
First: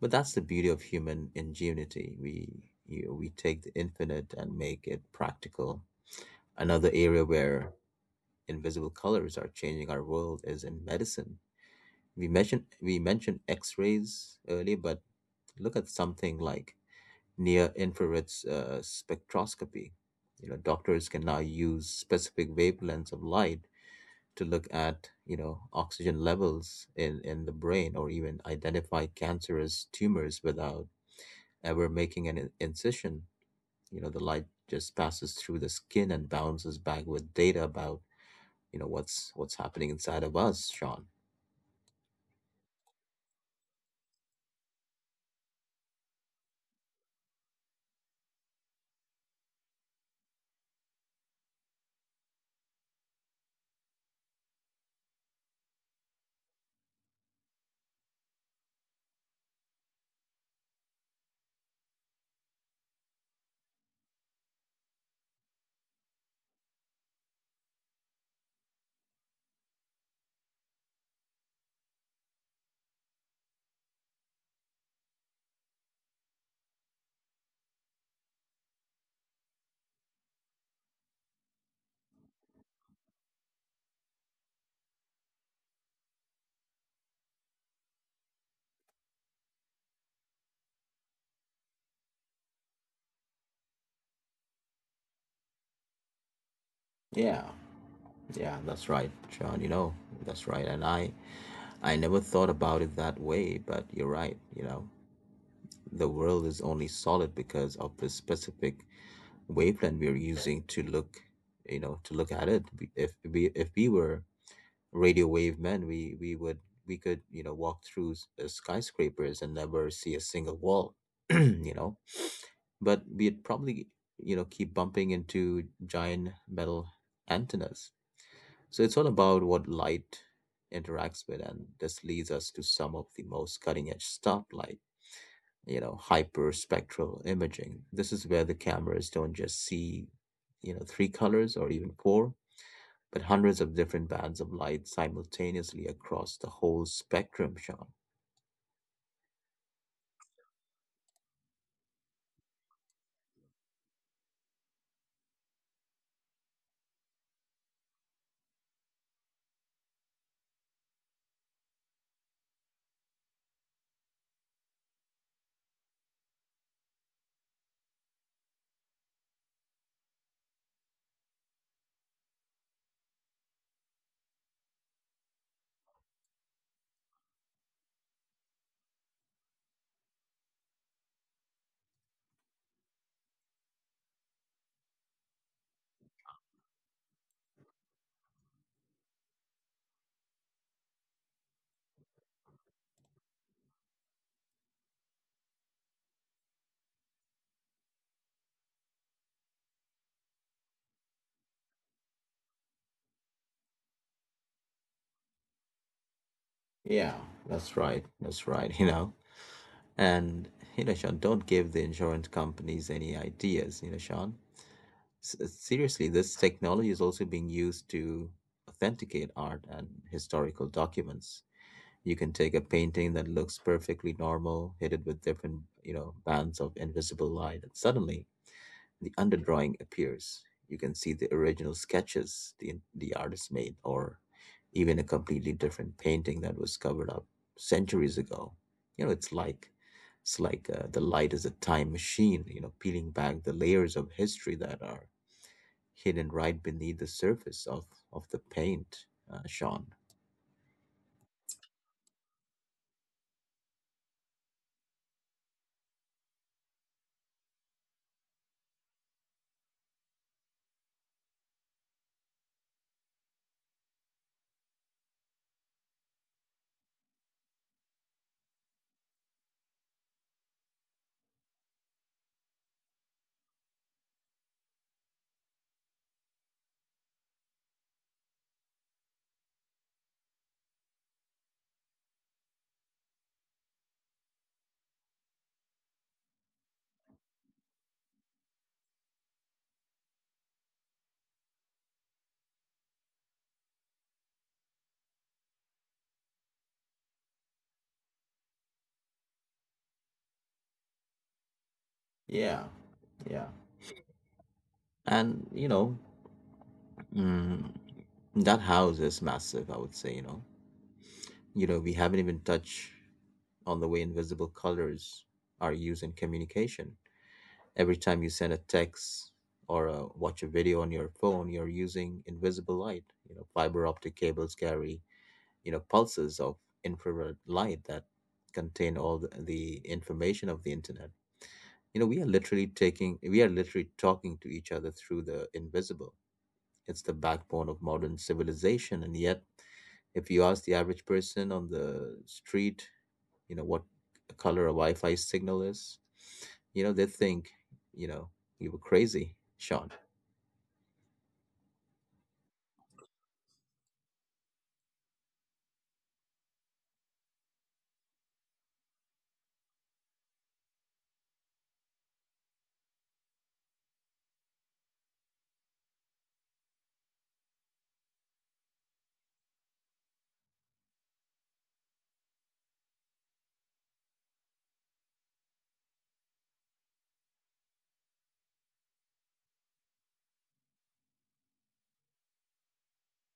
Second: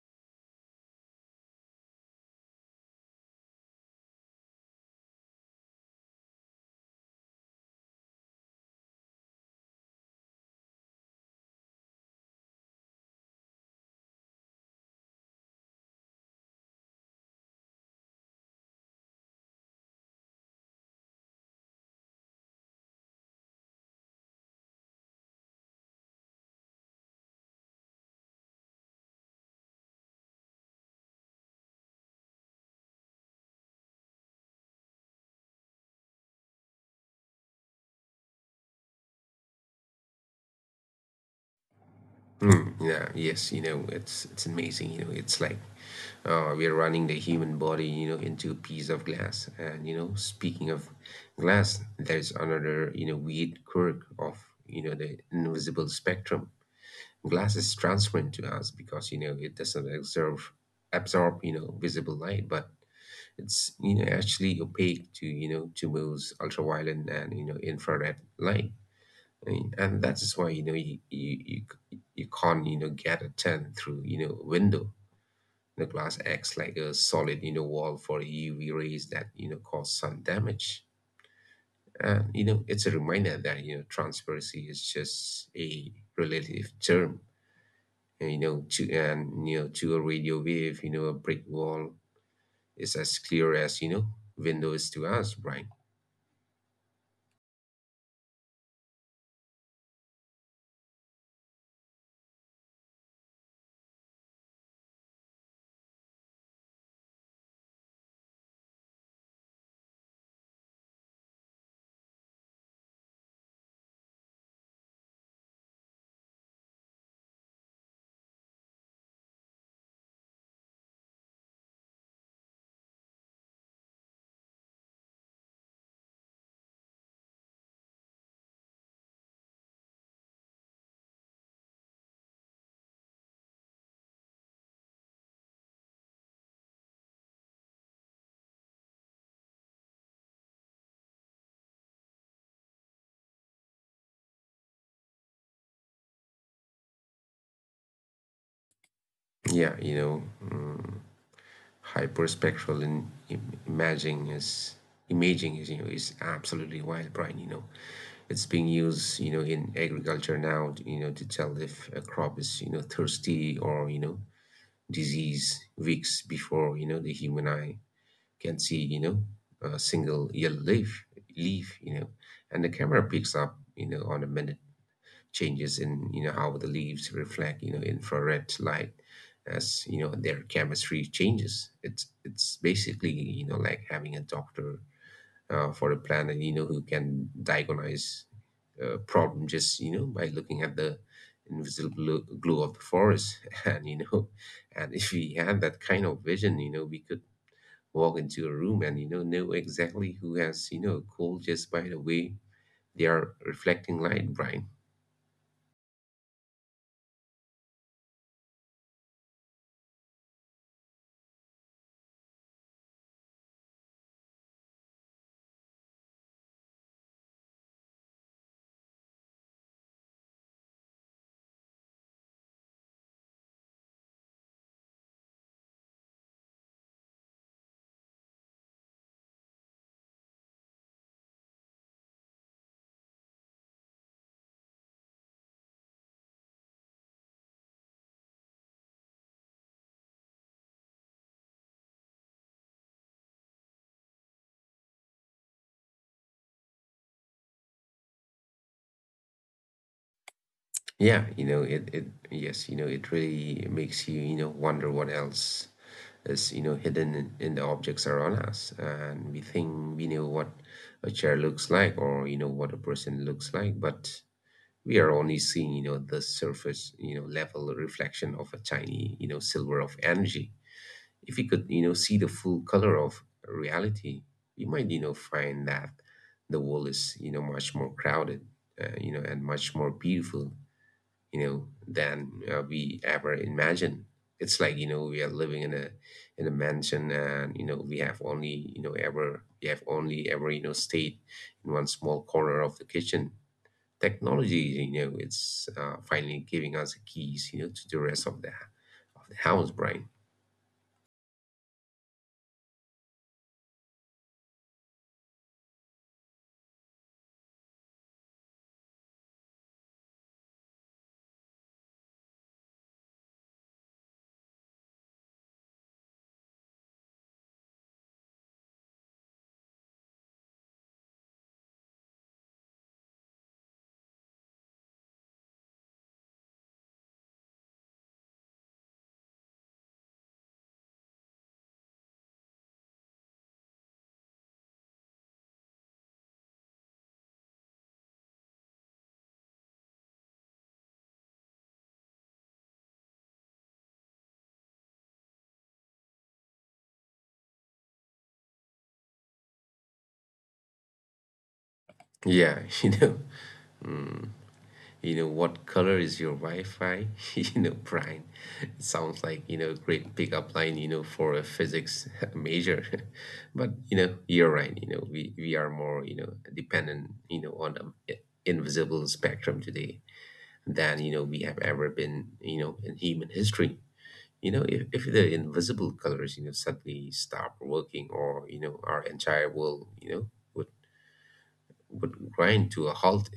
[SPEAKER 1] But that's the beauty of human ingenuity. We you we take the infinite and make it practical. Another area where invisible colors are changing our world is in medicine. We mentioned we mentioned X-rays earlier, but look at something like near infrared uh, spectroscopy. You know, doctors can now use specific wavelengths of light to look at you know oxygen levels in in the brain, or even identify cancerous tumors without ever making an in- incision. You know, the light just passes through the skin and bounces back with data about you know what's what's happening inside of us, Sean.
[SPEAKER 2] Mm, yeah, yes, you know, it's it's amazing. You know, it's like uh, we are running the human body, you know, into a piece of glass. And you know, speaking of glass, there is another, you know, weird quirk of you know the invisible spectrum. Glass is transparent to us because you know it doesn't absorb absorb you know visible light, but it's you know actually opaque to you know to most ultraviolet and you know infrared light. Mean, and that is why you know you you you, c- you can't you know get a tent through you know window. The glass acts like a solid you know wall for U V rays that you know cause sun damage. And you know It's a reminder that you know transparency is just a relative term. And, you know to and you know to a radio wave, you know a brick wall is as clear as you know window is to us, Brian.
[SPEAKER 1] Yeah, yeah, that's right, John. You know, that's right. And I, I never thought about it that way, but you're right. You know, the world is only solid because of the specific wavelength we're using to look, you know, to look at it. We- If we if we were radio wave men, we we would we could you know walk through s- uh, skyscrapers and never see a single wall. You know, but we'd probably you know keep bumping into giant metal antennas. So it's all about what light interacts with, and this leads us to some of the most cutting edge stuff like you know hyperspectral imaging. This is where the cameras don't just see you know three colors or even four, but hundreds of different bands of light simultaneously across the whole spectrum, Sean.
[SPEAKER 2] Yeah, you know. mm, hyperspectral in, im- imaging is imaging is you know is absolutely wild, brian. You know it's being used, you know in agriculture now, you know to tell if a crop is, you know thirsty or you know disease weeks before you know the human eye can see, you know a single yellow leaf leaf you know And the camera picks up, you know on a minute changes in you know how the leaves reflect you know infrared light as you know their chemistry changes. It's it's basically you know like having a doctor uh, for a planet you know who can diagnose a problem just you know by looking at the invisible glu- glue of the forest. and you know And if we had that kind of vision, you know we could walk into a room and you know know exactly who has, you know a cold just by the way they are reflecting light, brian.
[SPEAKER 1] Yeah, that's right. That's right, you know. And, you know, Sean, don't give the insurance companies any ideas, you know, Sean. S- seriously, this technology is also being used to authenticate art and historical documents. You can take a painting that looks perfectly normal, hit it with different, you know, bands of invisible light, and suddenly the underdrawing appears. You can see the original sketches the, the artist made, or even a completely different painting that was covered up centuries ago. You know, it's like it's like uh, the light is a time machine. You know, peeling back the layers of history that are hidden right beneath the surface of of the paint, uh, Sean.
[SPEAKER 2] Yeah, you know, it, it yes, you know, it really makes you, you know, wonder what else is, you know, hidden in, in the objects around us. And we think we know what a chair looks like or, you know, what a person looks like, but we are only seeing, you know, the surface, you know, level reflection of a tiny, you know, silver of energy. If we could, you know, see the full color of reality, we might, you know, find that the world is, you know, much more crowded, uh, you know, and much more beautiful, you know, than uh, we ever imagined. It's like you know we are living in a in a mansion, and you know we have only you know ever we have only ever you know stayed in one small corner of the kitchen. Technology, you know, it's uh, finally giving us the keys, you know, to the rest of the of the house, Brian.
[SPEAKER 1] Yeah, yeah. And you know, mm, that house is massive. I would say, you know, you know, we haven't even touched on the way invisible colors are used in communication. Every time you send a text or uh, watch a video on your phone, you're using invisible light. You know, fiber optic cables carry, you know, pulses of infrared light that contain all the, the information of the internet. You know, we are literally taking, we are literally talking to each other through the invisible. It's the backbone of modern civilization, and yet if you ask the average person on the street you know, what color a Wi-Fi signal is, you know, they think, you know, you were crazy, Sean.
[SPEAKER 2] Yeah, you know, you know what color is your wi-fi, you know brian? It sounds like you know a great pickup line, you know for a physics major. But you know you're right. you know we, we are more you know dependent you know on the invisible spectrum today than you know we have ever been you know in human history. you know if, if the invisible colors you know suddenly stop working, or you know our entire world you know would would grind to a halt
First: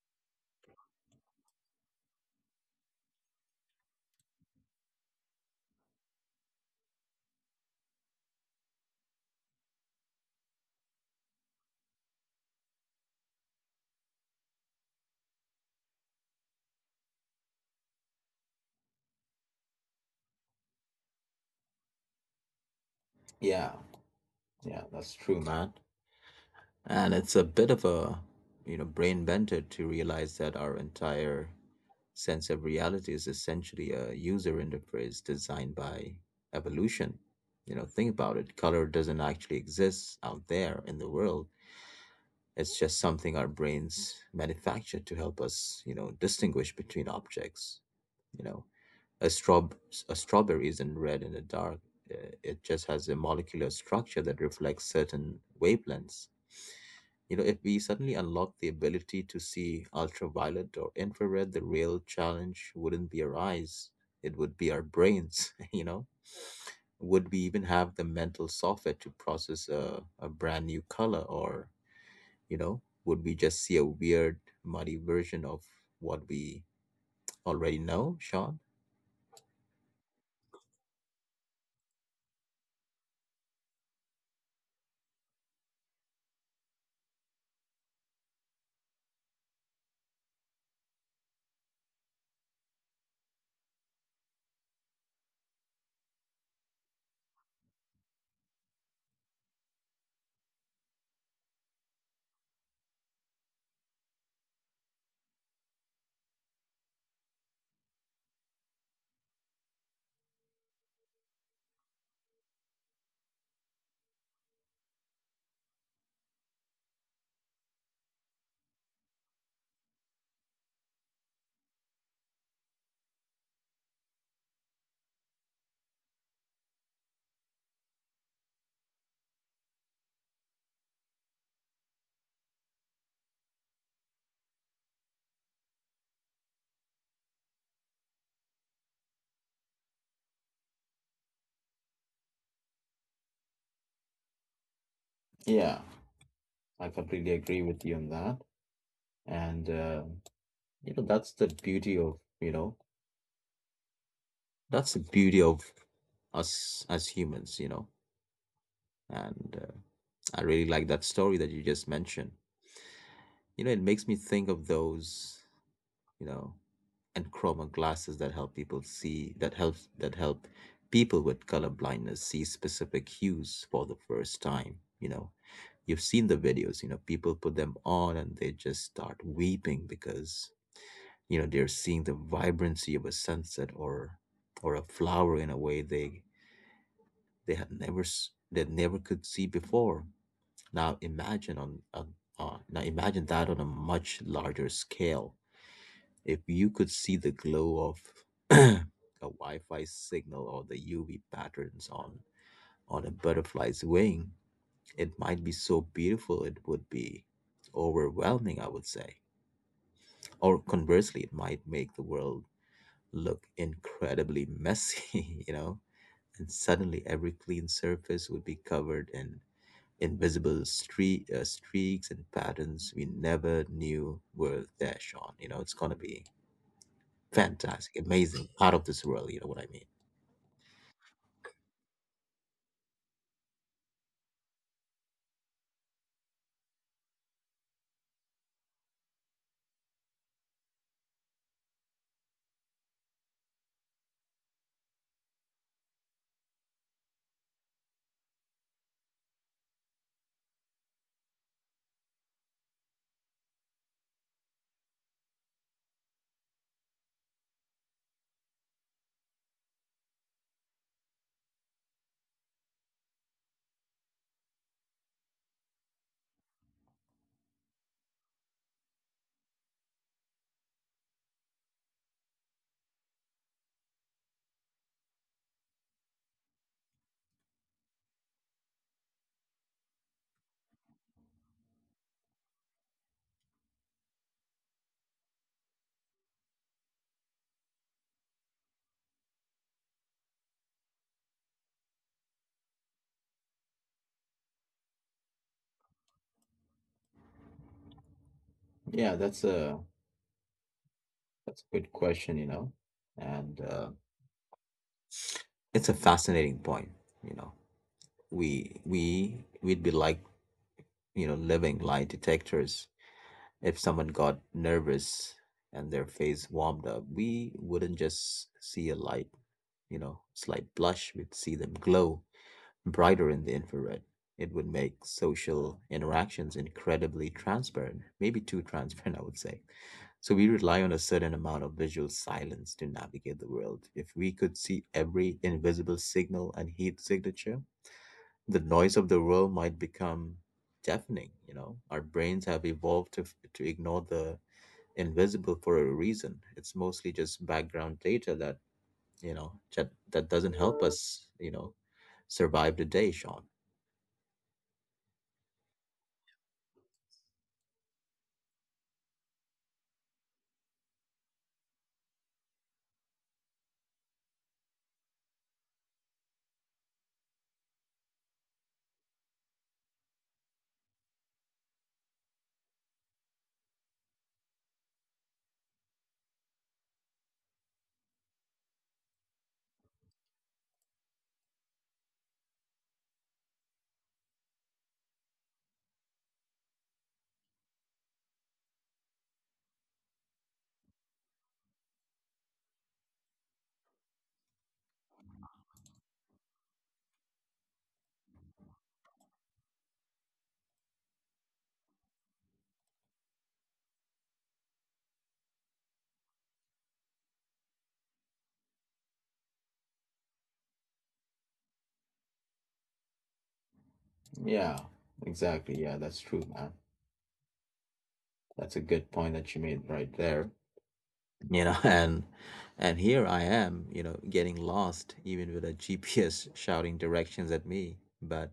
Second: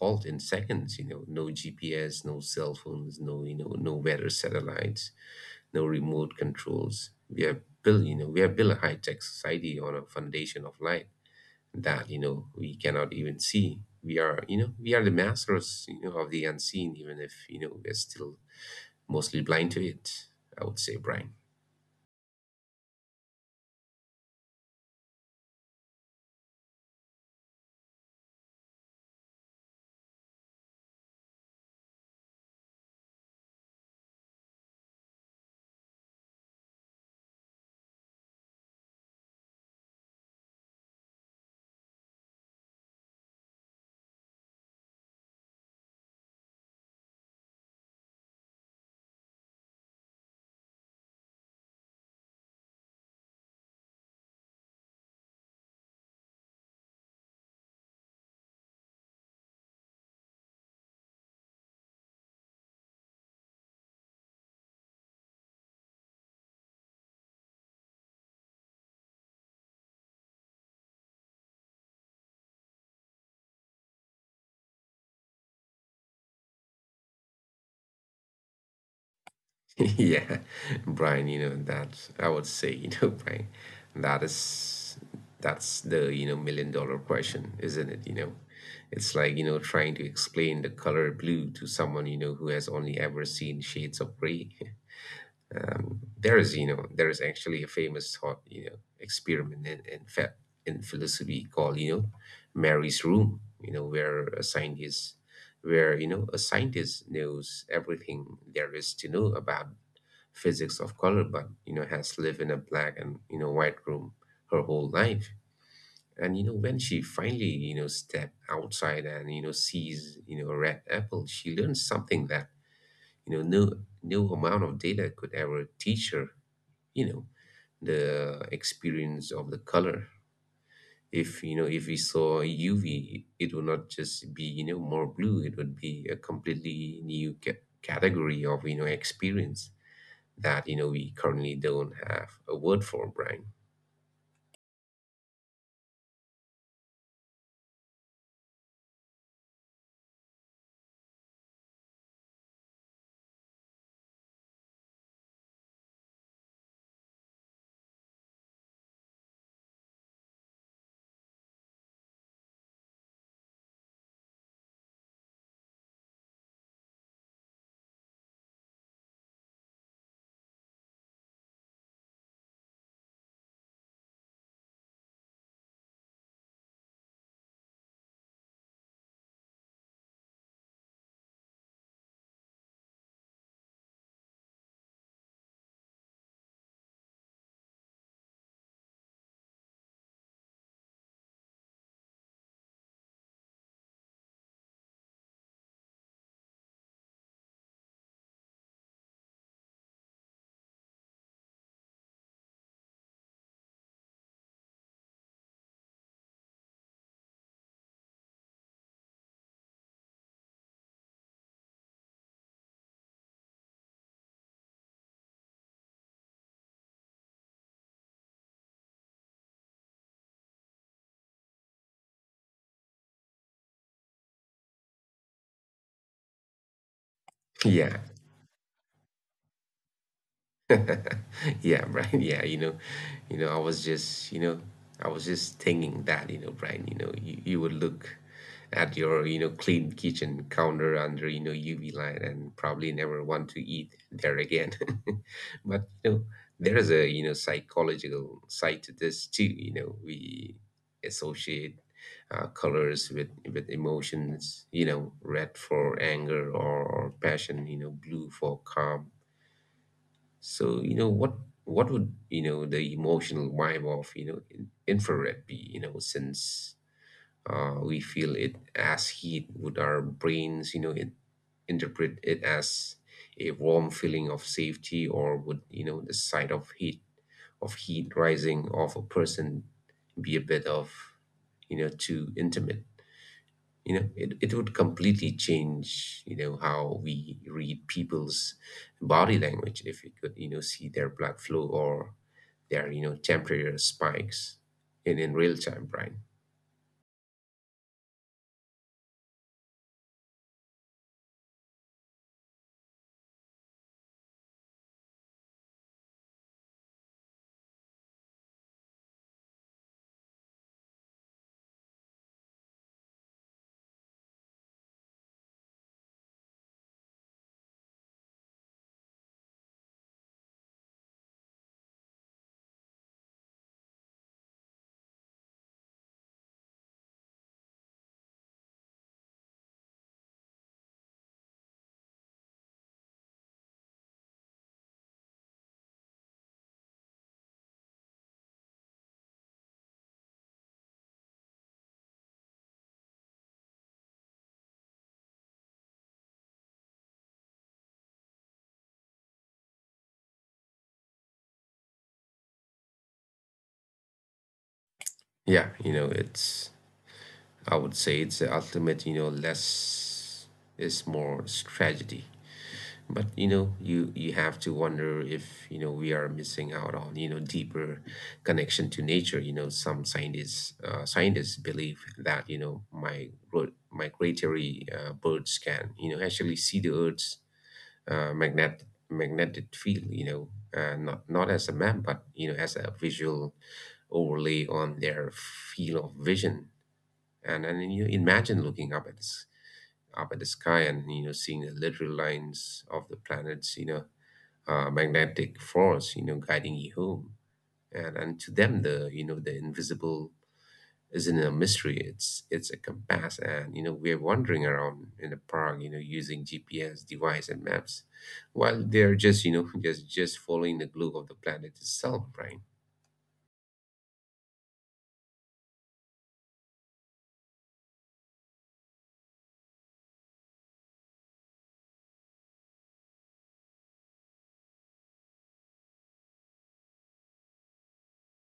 [SPEAKER 2] halt in seconds. You know no G P S, no cell phones, no, you know no weather satellites, no remote controls. We have built you know we have built a high-tech society on a foundation of light that you know we cannot even see. We are you know we are the masters you know of the unseen, even if you know we're still mostly blind to it, I would say, brian.
[SPEAKER 1] Yeah, yeah, that's true, man. And it's a bit of a, you know, brain bender to realize that our entire sense of reality is essentially a user interface designed by evolution. You know, think about it. Color doesn't actually exist out there in the world. It's just something our brains manufacture to help us, you know, distinguish between objects. You know, a straw a strawberry isn't red in the dark. uh, It just has a molecular structure that reflects certain wavelengths. You know, if we suddenly unlock the ability to see ultraviolet or infrared, the real challenge wouldn't be our eyes; it would be our brains. You know, would we even have the mental software to process a, a brand new color, or you know would we just see a weird muddy version of what we already know, Sean?
[SPEAKER 2] Yeah, Brian, you know, that's I would say, you know, Brian, that is that's the, you know, million dollar question, isn't it? You know, it's like, you know, trying to explain the color blue to someone, you know, who has only ever seen shades of gray. Um, there is, you know, there is actually a famous thought, you know, experiment in in, fa- in philosophy called, you know, Mary's room, you know, where a scientist where you know a scientist knows everything there is to know about physics of color, but you know has lived in a black and you know white room her whole life. And you know When she finally you know step outside and you know sees you know a red apple, she learns something that you know no no amount of data could ever teach her. You know the experience of the color. If you know if we saw U V, it would not just be you know more blue. It would be a completely new ca- category of you know experience that you know we currently don't have a word for, Brian.
[SPEAKER 1] Yeah, I completely agree with you on that. And, uh, you know, that's the beauty of, you know, that's the beauty of us as humans, you know. And uh, I really like that story that you just mentioned. You know, it makes me think of those you know, and chroma glasses that help people see that helps that help people with color blindness see specific hues for the first time. You know, you've seen the videos, you know, people put them on and they just start weeping because you know they're seeing the vibrancy of a sunset or or a flower in a way they they had never s- they never could see before. Now imagine on, on, on now imagine that on a much larger scale. If you could see the glow of a Wi-Fi signal or the U V patterns on on a butterfly's wing, it might be so beautiful it would be overwhelming, I would say. Or conversely, it might make the world look incredibly messy, you know, and suddenly every clean surface would be covered in invisible streak, uh, streaks and patterns we never knew were there, Sean. You know, it's gonna be
[SPEAKER 2] Yeah,
[SPEAKER 1] fantastic, amazing, out of this world, you know what I mean?
[SPEAKER 2] Yeah, Brian. Yeah, you know, you know, I was just, you know, I was just thinking that, you know, Brian, you know, you, you would look at your, you know, clean kitchen counter under, you know, U V light and probably never want to eat there again. But, you know, there is a, you know, psychological side to this too, you know, we associate uh, colors with with emotions, you know, red for anger or, or passion, you know, blue for calm. So, you know, what what would, you know, the emotional vibe of, you know, in- infrared be, you know, since uh, we feel it as heat? Would our brains, you know, in, interpret it as a warm feeling of safety, or would, you know, the sight of heat of heat rising of a person be a bit of, you know, too intimate? you know it, it would completely change you know how we read people's body language if we could you know see their blood flow or their you know temperature spikes in in real time, right?
[SPEAKER 1] Yeah, that's a that's a good question, you know. And uh, it's a fascinating point, you know. We we we'd be like, you know, living lie detectors. If someone got nervous and their face warmed up, we wouldn't just see a light, you know, slight blush, we'd see them glow brighter in the infrared. It would make social interactions incredibly transparent, maybe too transparent, I would say. So we rely on a certain amount of visual silence to navigate the world. If we could see every invisible signal and heat signature, the noise of the world might become deafening. You know, our brains have evolved to, to ignore the invisible for a reason. It's mostly just background data that you know, that, that doesn't help us, you know, survive the day, Sean.
[SPEAKER 2] Yeah, you know it's I would say it's the ultimate, you know less is more strategy. But you know, you you have to wonder if you know we are missing out on you know deeper connection to nature. You know, some scientists uh, scientists believe that you know my migratory uh, birds can you know actually see the Earth's uh, magnet magnetic field. You know, uh, not not as a map, but you know as a visual overlay on their field of vision. And and you imagine looking up at this up at the sky and you know seeing the literal lines of the planets. You know, uh, magnetic force, you know, guiding you home. And and to them, the you know the invisible isn't a mystery. It's it's a compass, and you know we're wandering around in the park, you know, using G P S device and maps, while they're just you know just just following the globe of the planet itself, right?
[SPEAKER 1] Yeah, exactly. Yeah, that's true, man. That's a good point that you made right there. You know, and and here I am, you know, getting lost even with a G P S shouting directions at me. But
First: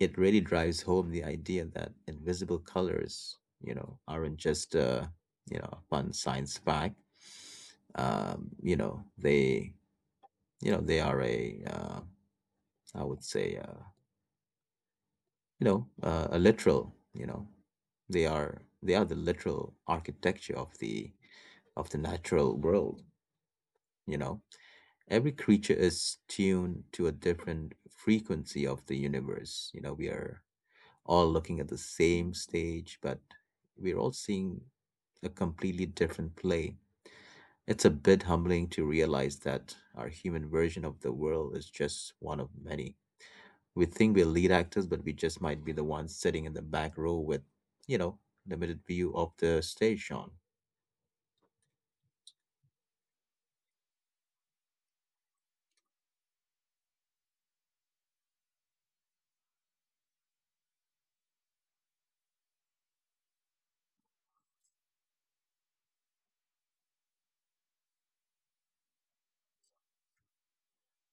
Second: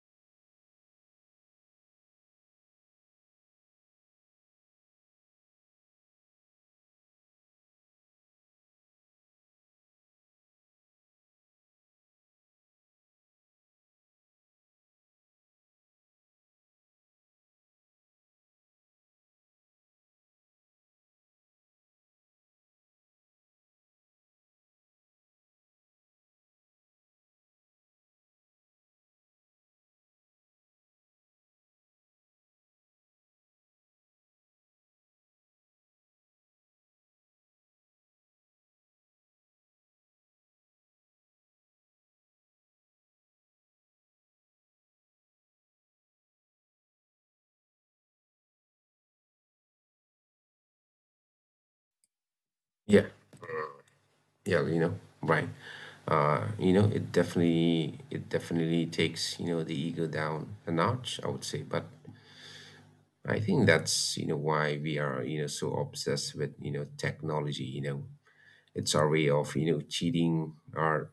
[SPEAKER 1] it really drives home the idea that invisible colors, you know, aren't just uh, you know, a fun science fact. Um, you know, they you know, they are a uh, I would say, uh, you know, uh, a literal. You know, they are they are the literal architecture of the of the natural world. You know, every creature is tuned to a different frequency of the universe. You know, we are all looking at the same stage, but we're all seeing a completely different play. It's a bit humbling to realize that our human version of the world is just one of many. We think we're lead actors, but we just might be the ones sitting in the back row with, you know, limited view of the stage, Sean.
[SPEAKER 2] Yeah, yeah, you know, right. Uh, you know, it definitely it definitely takes you know the ego down a notch, I would say, but I think that's, you know, why we are, you know, so obsessed with, you know, technology, you know. It's our way of, you know, cheating our,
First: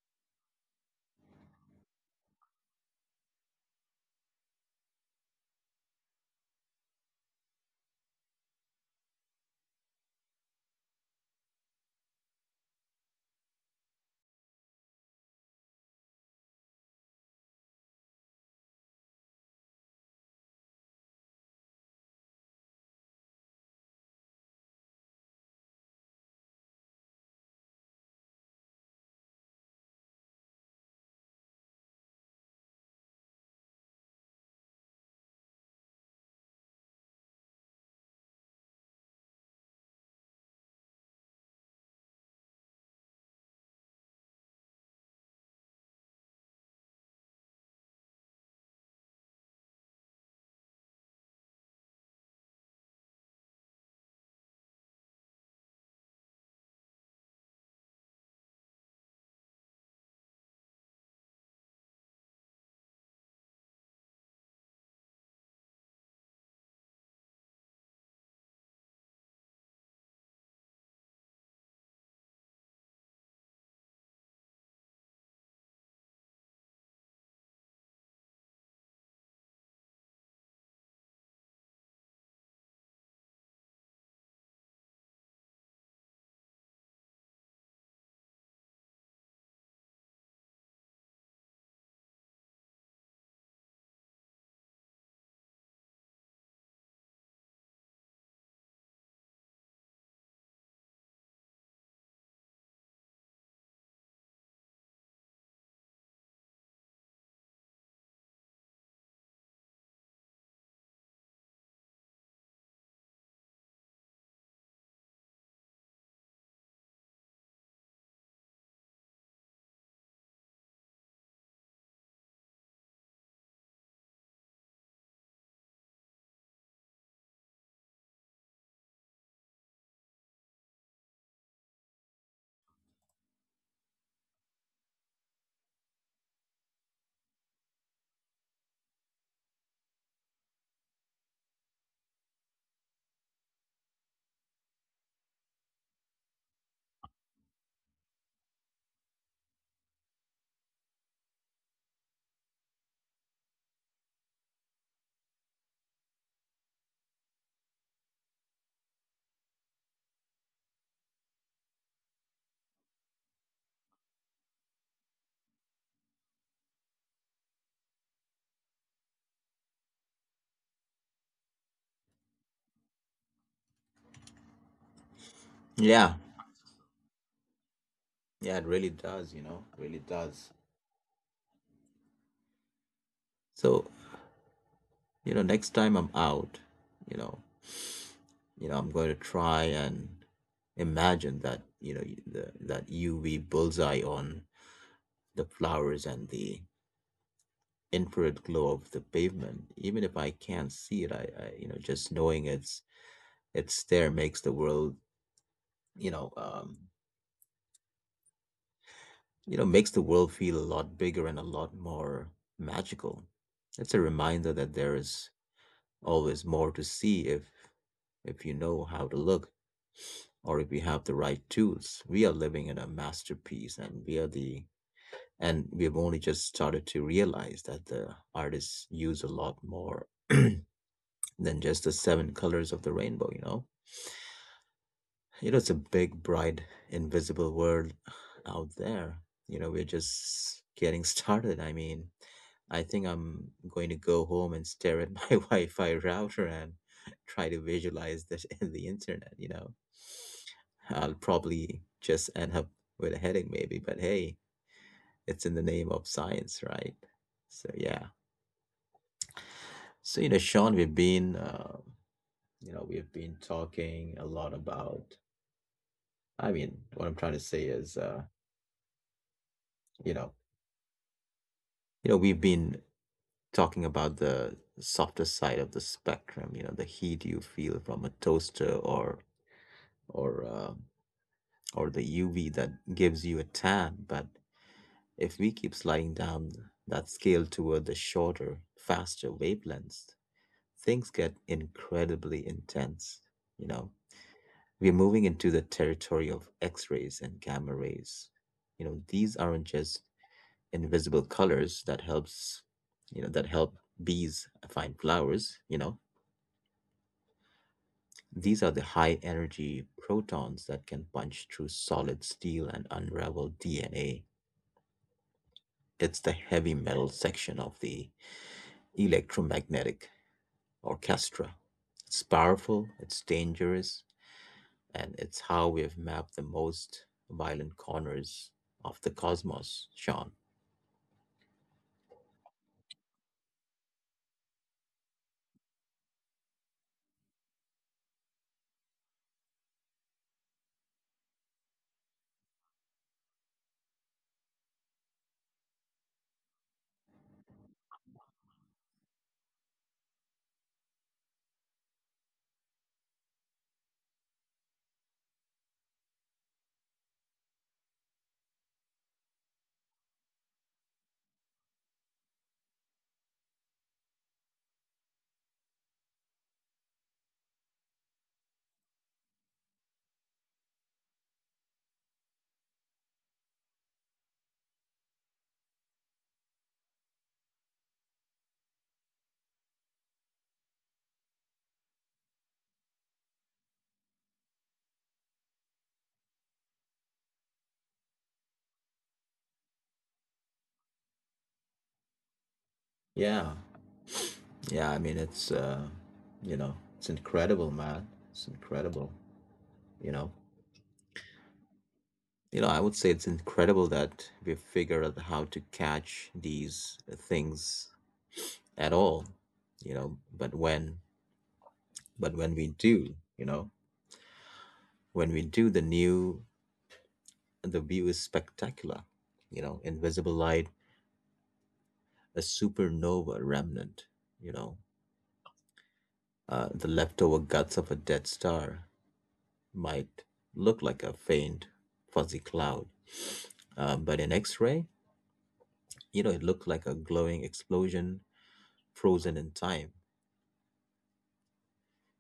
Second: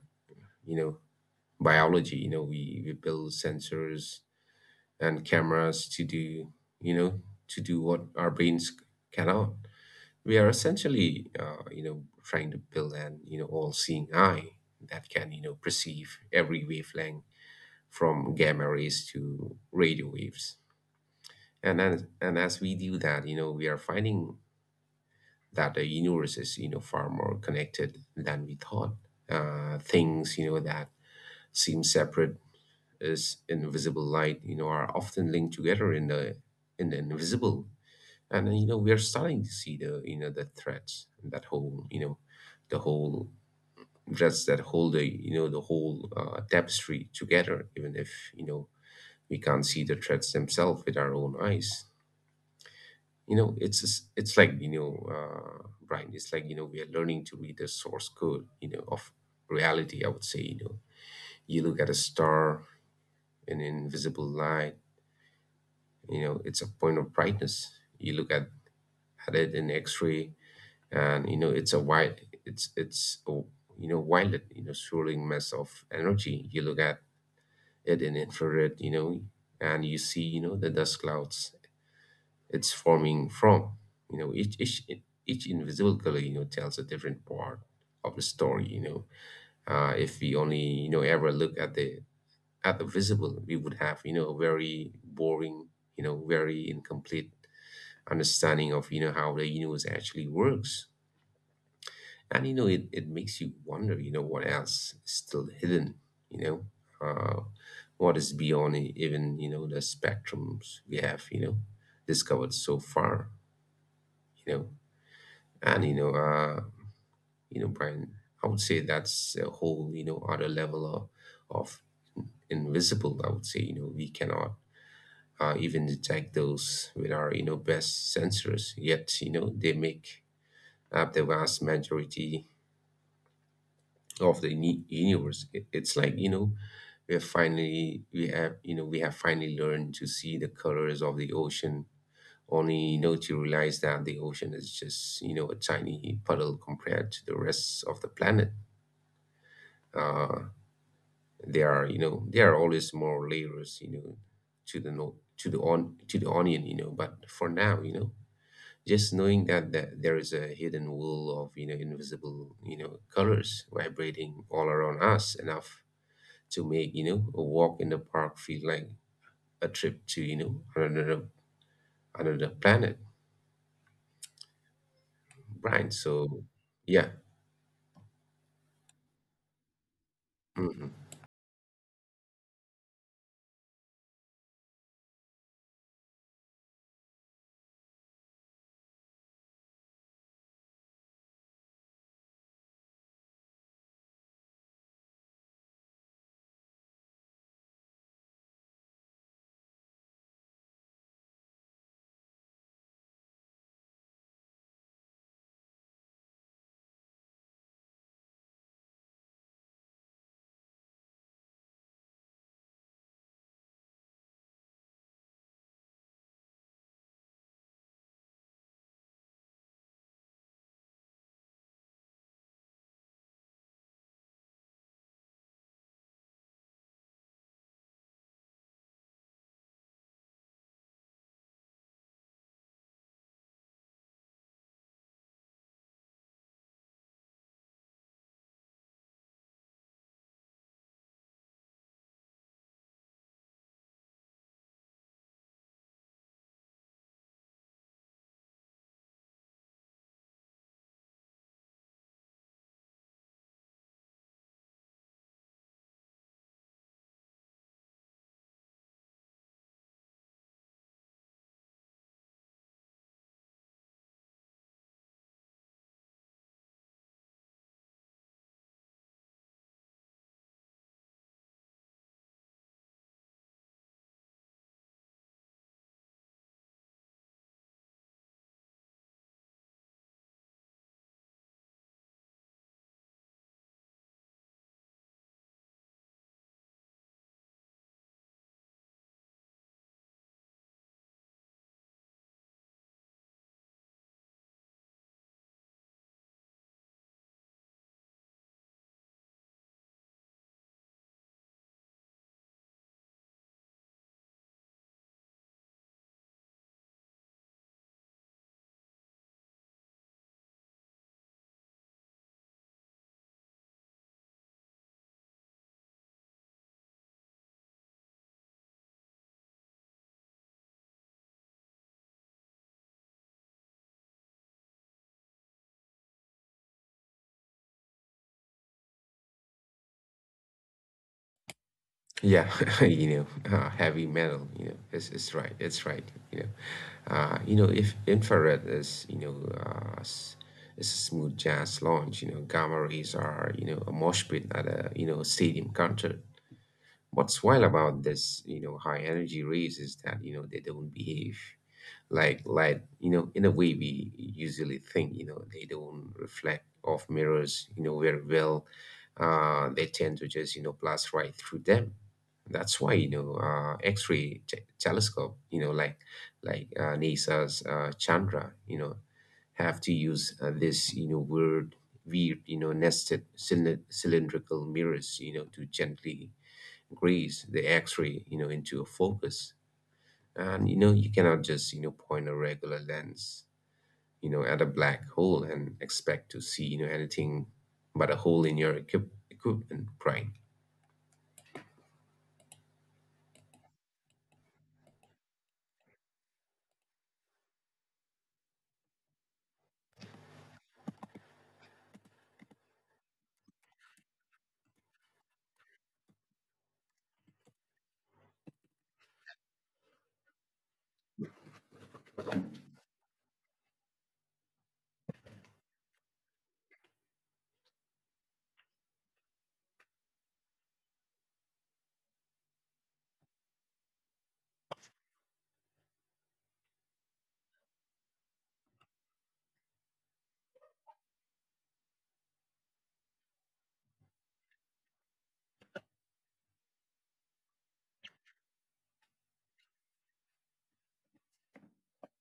[SPEAKER 2] you know, biology. You know, we, we build sensors and cameras to do, you know, to do what our brains cannot. We are essentially, uh, you know, trying to build an, you know, all-seeing eye that can, you know, perceive every wavelength from gamma rays to radio waves. And as, and as we do that, you know, we are finding that the universe is you know far more connected than we thought. Uh, things you know that seem separate as invisible light you know are often linked together in the in the invisible, and uh, you know we are starting to see the you know the threads that whole you know the whole threads that hold the you know the whole uh, tapestry together, even if you know we can't see the threads themselves with our own eyes. You know, it's just- it's like you know, uh, Brian. It's like you know, we are learning to read the source code You know, of reality, I would say. You know, you look at a star, an invisible light. You know, it's a point of brightness. You look at at it in X-ray, and you know, it's a wide. It's it's a, you know, wild. You know, swirling mess of energy. You look at it in infrared. You know, and you see you know the dust clouds it's forming from. You know, each each each invisible color, you know, tells a different part of the story. You know, uh, if we only you know ever look at the at the visible, we would have you know a very boring, you know, very incomplete understanding of you know how the universe actually works. And you know, it, it makes you wonder, you know, what else is still hidden, you know, uh, what is beyond e- even you know the spectrums we have, you know, discovered so far? You know And you know, uh, you know, Brian, I would say that's a whole, you know, other level of, of invisible, I would say. You know, we cannot uh, even detect those with our, you know, best sensors. Yet, you know, they make up the vast majority of the uni- universe. It- It's like, you know, we have finally we have you know we have finally learned to see the colors of the ocean, only you know to realize that the ocean is just you know a tiny puddle compared to the rest of the planet. uh, there are you know there are always more layers, you know to the no to the on to the onion, you know but for now, you know just knowing that, that there is a hidden wool of you know invisible, you know colors vibrating all around us enough to make you know a walk in the park feel like a trip to you know another another planet, Brian.
[SPEAKER 1] Yeah,
[SPEAKER 2] So yeah.
[SPEAKER 1] yeah, it really does, you know, really does.
[SPEAKER 2] Mhm.
[SPEAKER 1] So, you know, next time I'm out, you know, you know, I'm going to try and imagine that, you know, y- the, that U V bullseye on the flowers and the infrared glow of the pavement. Even if I can't see it, I, I you know just knowing it's it's there makes the world you know um, you know makes the world feel a lot bigger and a lot more magical. It's a reminder that there is always more to see if if you know how to look, or if you have the right tools. We are living in a masterpiece, and we are the and we have only just started to realize that the artists use a lot more than just the seven colors of the rainbow. You know You know, it's a big, bright, invisible world out there. You know, we're just getting started. I mean, I think I'm going to go home and stare at my Wi-Fi router and try to visualize this in the internet, you know. I'll probably just end up with a headache maybe, but hey, it's in the name of science, right? So yeah. So you know, Sean, we've been uh, you know, we've been talking a lot about. I mean, what I'm trying to say is uh, you know, you know we've been talking about the softer side of the spectrum, you know, the heat you feel from a toaster, or or uh, or the UV that gives you a tan. But if we keep sliding down that scale toward the shorter, faster wavelengths, things get incredibly intense. You know, we're moving into the territory of x-rays and gamma rays. You know, these aren't just invisible colors that helps you know that help bees find flowers. You know, these are the high energy protons that can punch through solid steel and unravel DNA. It's the heavy metal section of the electromagnetic orchestra. It's powerful, it's dangerous, and it's how we have mapped the most violent corners of the cosmos, Sean.
[SPEAKER 2] Yeah, you know, uh, heavy metal, you know, it's, it's right, it's right, you know. Uh, you know, if infrared is, you know, uh, s- it's a smooth jazz lounge, you know, gamma rays are, you know, a mosh pit at a, you know, stadium concert. What's wild about this, you know, high energy rays is that, you know, they don't behave like light, you know, in a way we usually think. You know, they don't reflect off mirrors, you know, very well. Uh, they tend to just, you know, blast right through them. That's why, you know, uh, X-ray t telescope, you know, like like uh, NASA's uh, Chandra, you know, have to use uh, this, you know, weird, weird, you know, nested cylind- cylindrical mirrors, you know, to gently grease the X-ray, you know, into a focus. And you know, you cannot just, you know, point a regular lens, you know, at a black hole and expect to see, you know, anything but a hole in your equip- equipment, right?
[SPEAKER 1] Yeah. Yeah, I mean it's uh, you know, it's incredible, man. It's incredible. You know, you know, I would say it's incredible that we figured out how to catch these things at all. You know, but when, but when we do, you know, when we do, the new, the view is spectacular. You know, invisible light, a supernova remnant. You know, uh, the leftover guts of a dead star might look like a faint, fuzzy cloud. Uh, but in X ray, you know, it looked like a glowing explosion frozen in time,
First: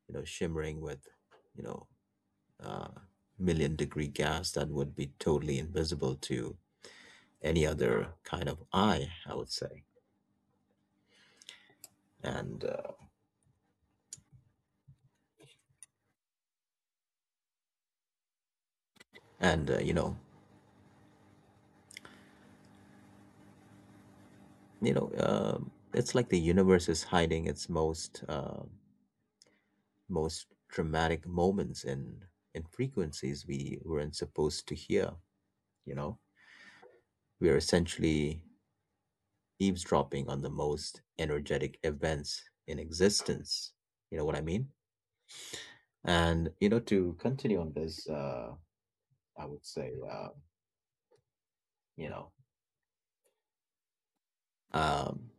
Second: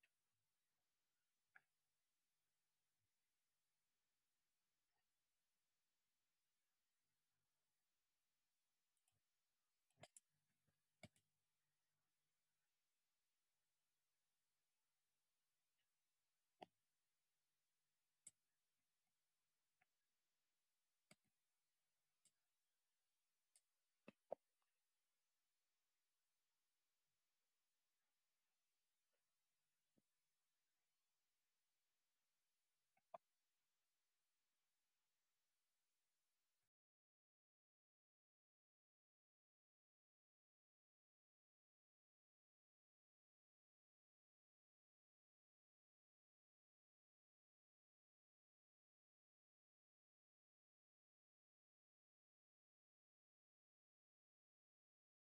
[SPEAKER 1] you know, shimmering with, you know, uh, million degree gas that would be totally invisible to any other kind of eye, I would say. And, uh, and uh, you know, you know, um it's like the universe is hiding its most, uh, most dramatic moments in, in frequencies we weren't supposed to hear. You know, we are essentially eavesdropping on the most energetic events in existence. You know what I mean? And, you know, to continue on this, uh, I would say, uh, you know, um,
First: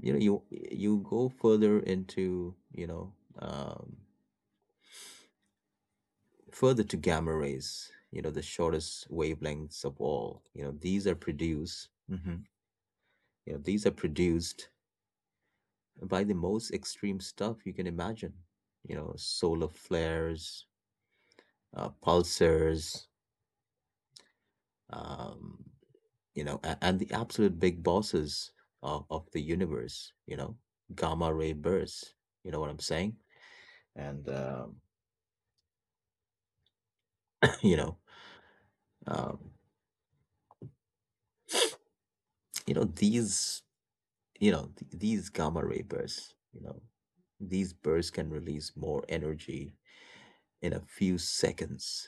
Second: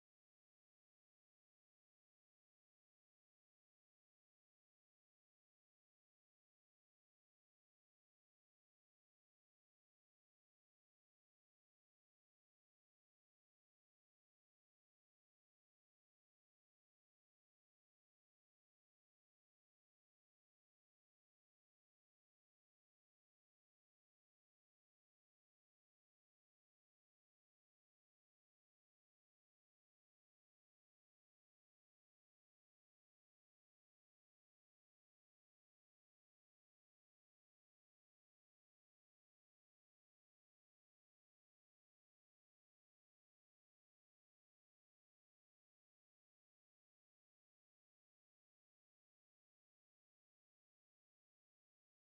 [SPEAKER 1] you know, you you go further into, you know, um, further to gamma rays, you know, the shortest wavelengths of all. You know, these are produced. Mhm. You know, these are produced by the most extreme stuff you can imagine. You know, solar flares, uh, pulsars, um, you know, and, and the absolute big bosses of, of the universe, you know, gamma ray bursts. You know what I'm saying? And um, you know, um, you know these, you know th- these gamma ray bursts. You know, these bursts can release more energy in a few seconds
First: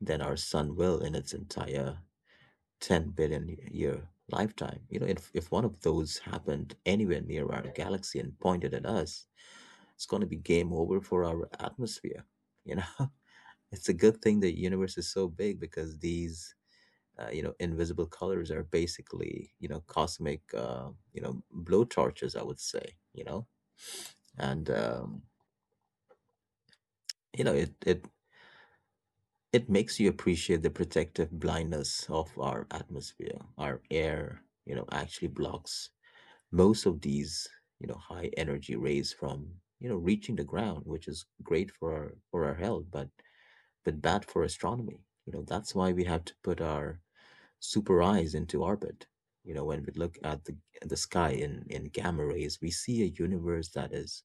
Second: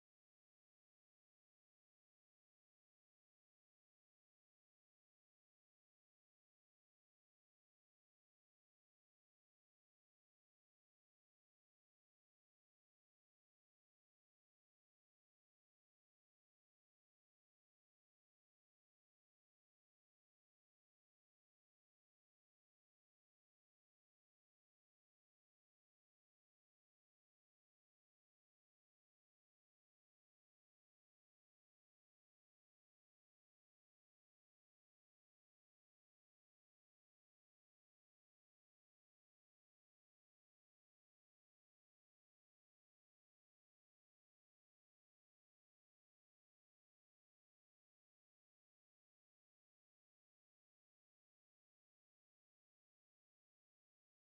[SPEAKER 1] than our sun will in its entire 10 billion year lifetime. You know, if, if one of those happened anywhere near our galaxy and pointed at us, it's going to be game over for our atmosphere. You know, it's a good thing the universe is so big, because these, uh, you know, invisible colors are basically, you know, cosmic, uh, you know, blowtorches, I would say. You know, and, um, you know, it, it, it makes you appreciate the protective blindness of our atmosphere. Our air, you know, actually blocks most of these, you know, high energy rays from, you know, reaching the ground, which is great for our for our health, but but bad for astronomy. You know, that's why we have to put our super eyes into orbit. You know, when we look at the the sky in in gamma rays, we see a universe that is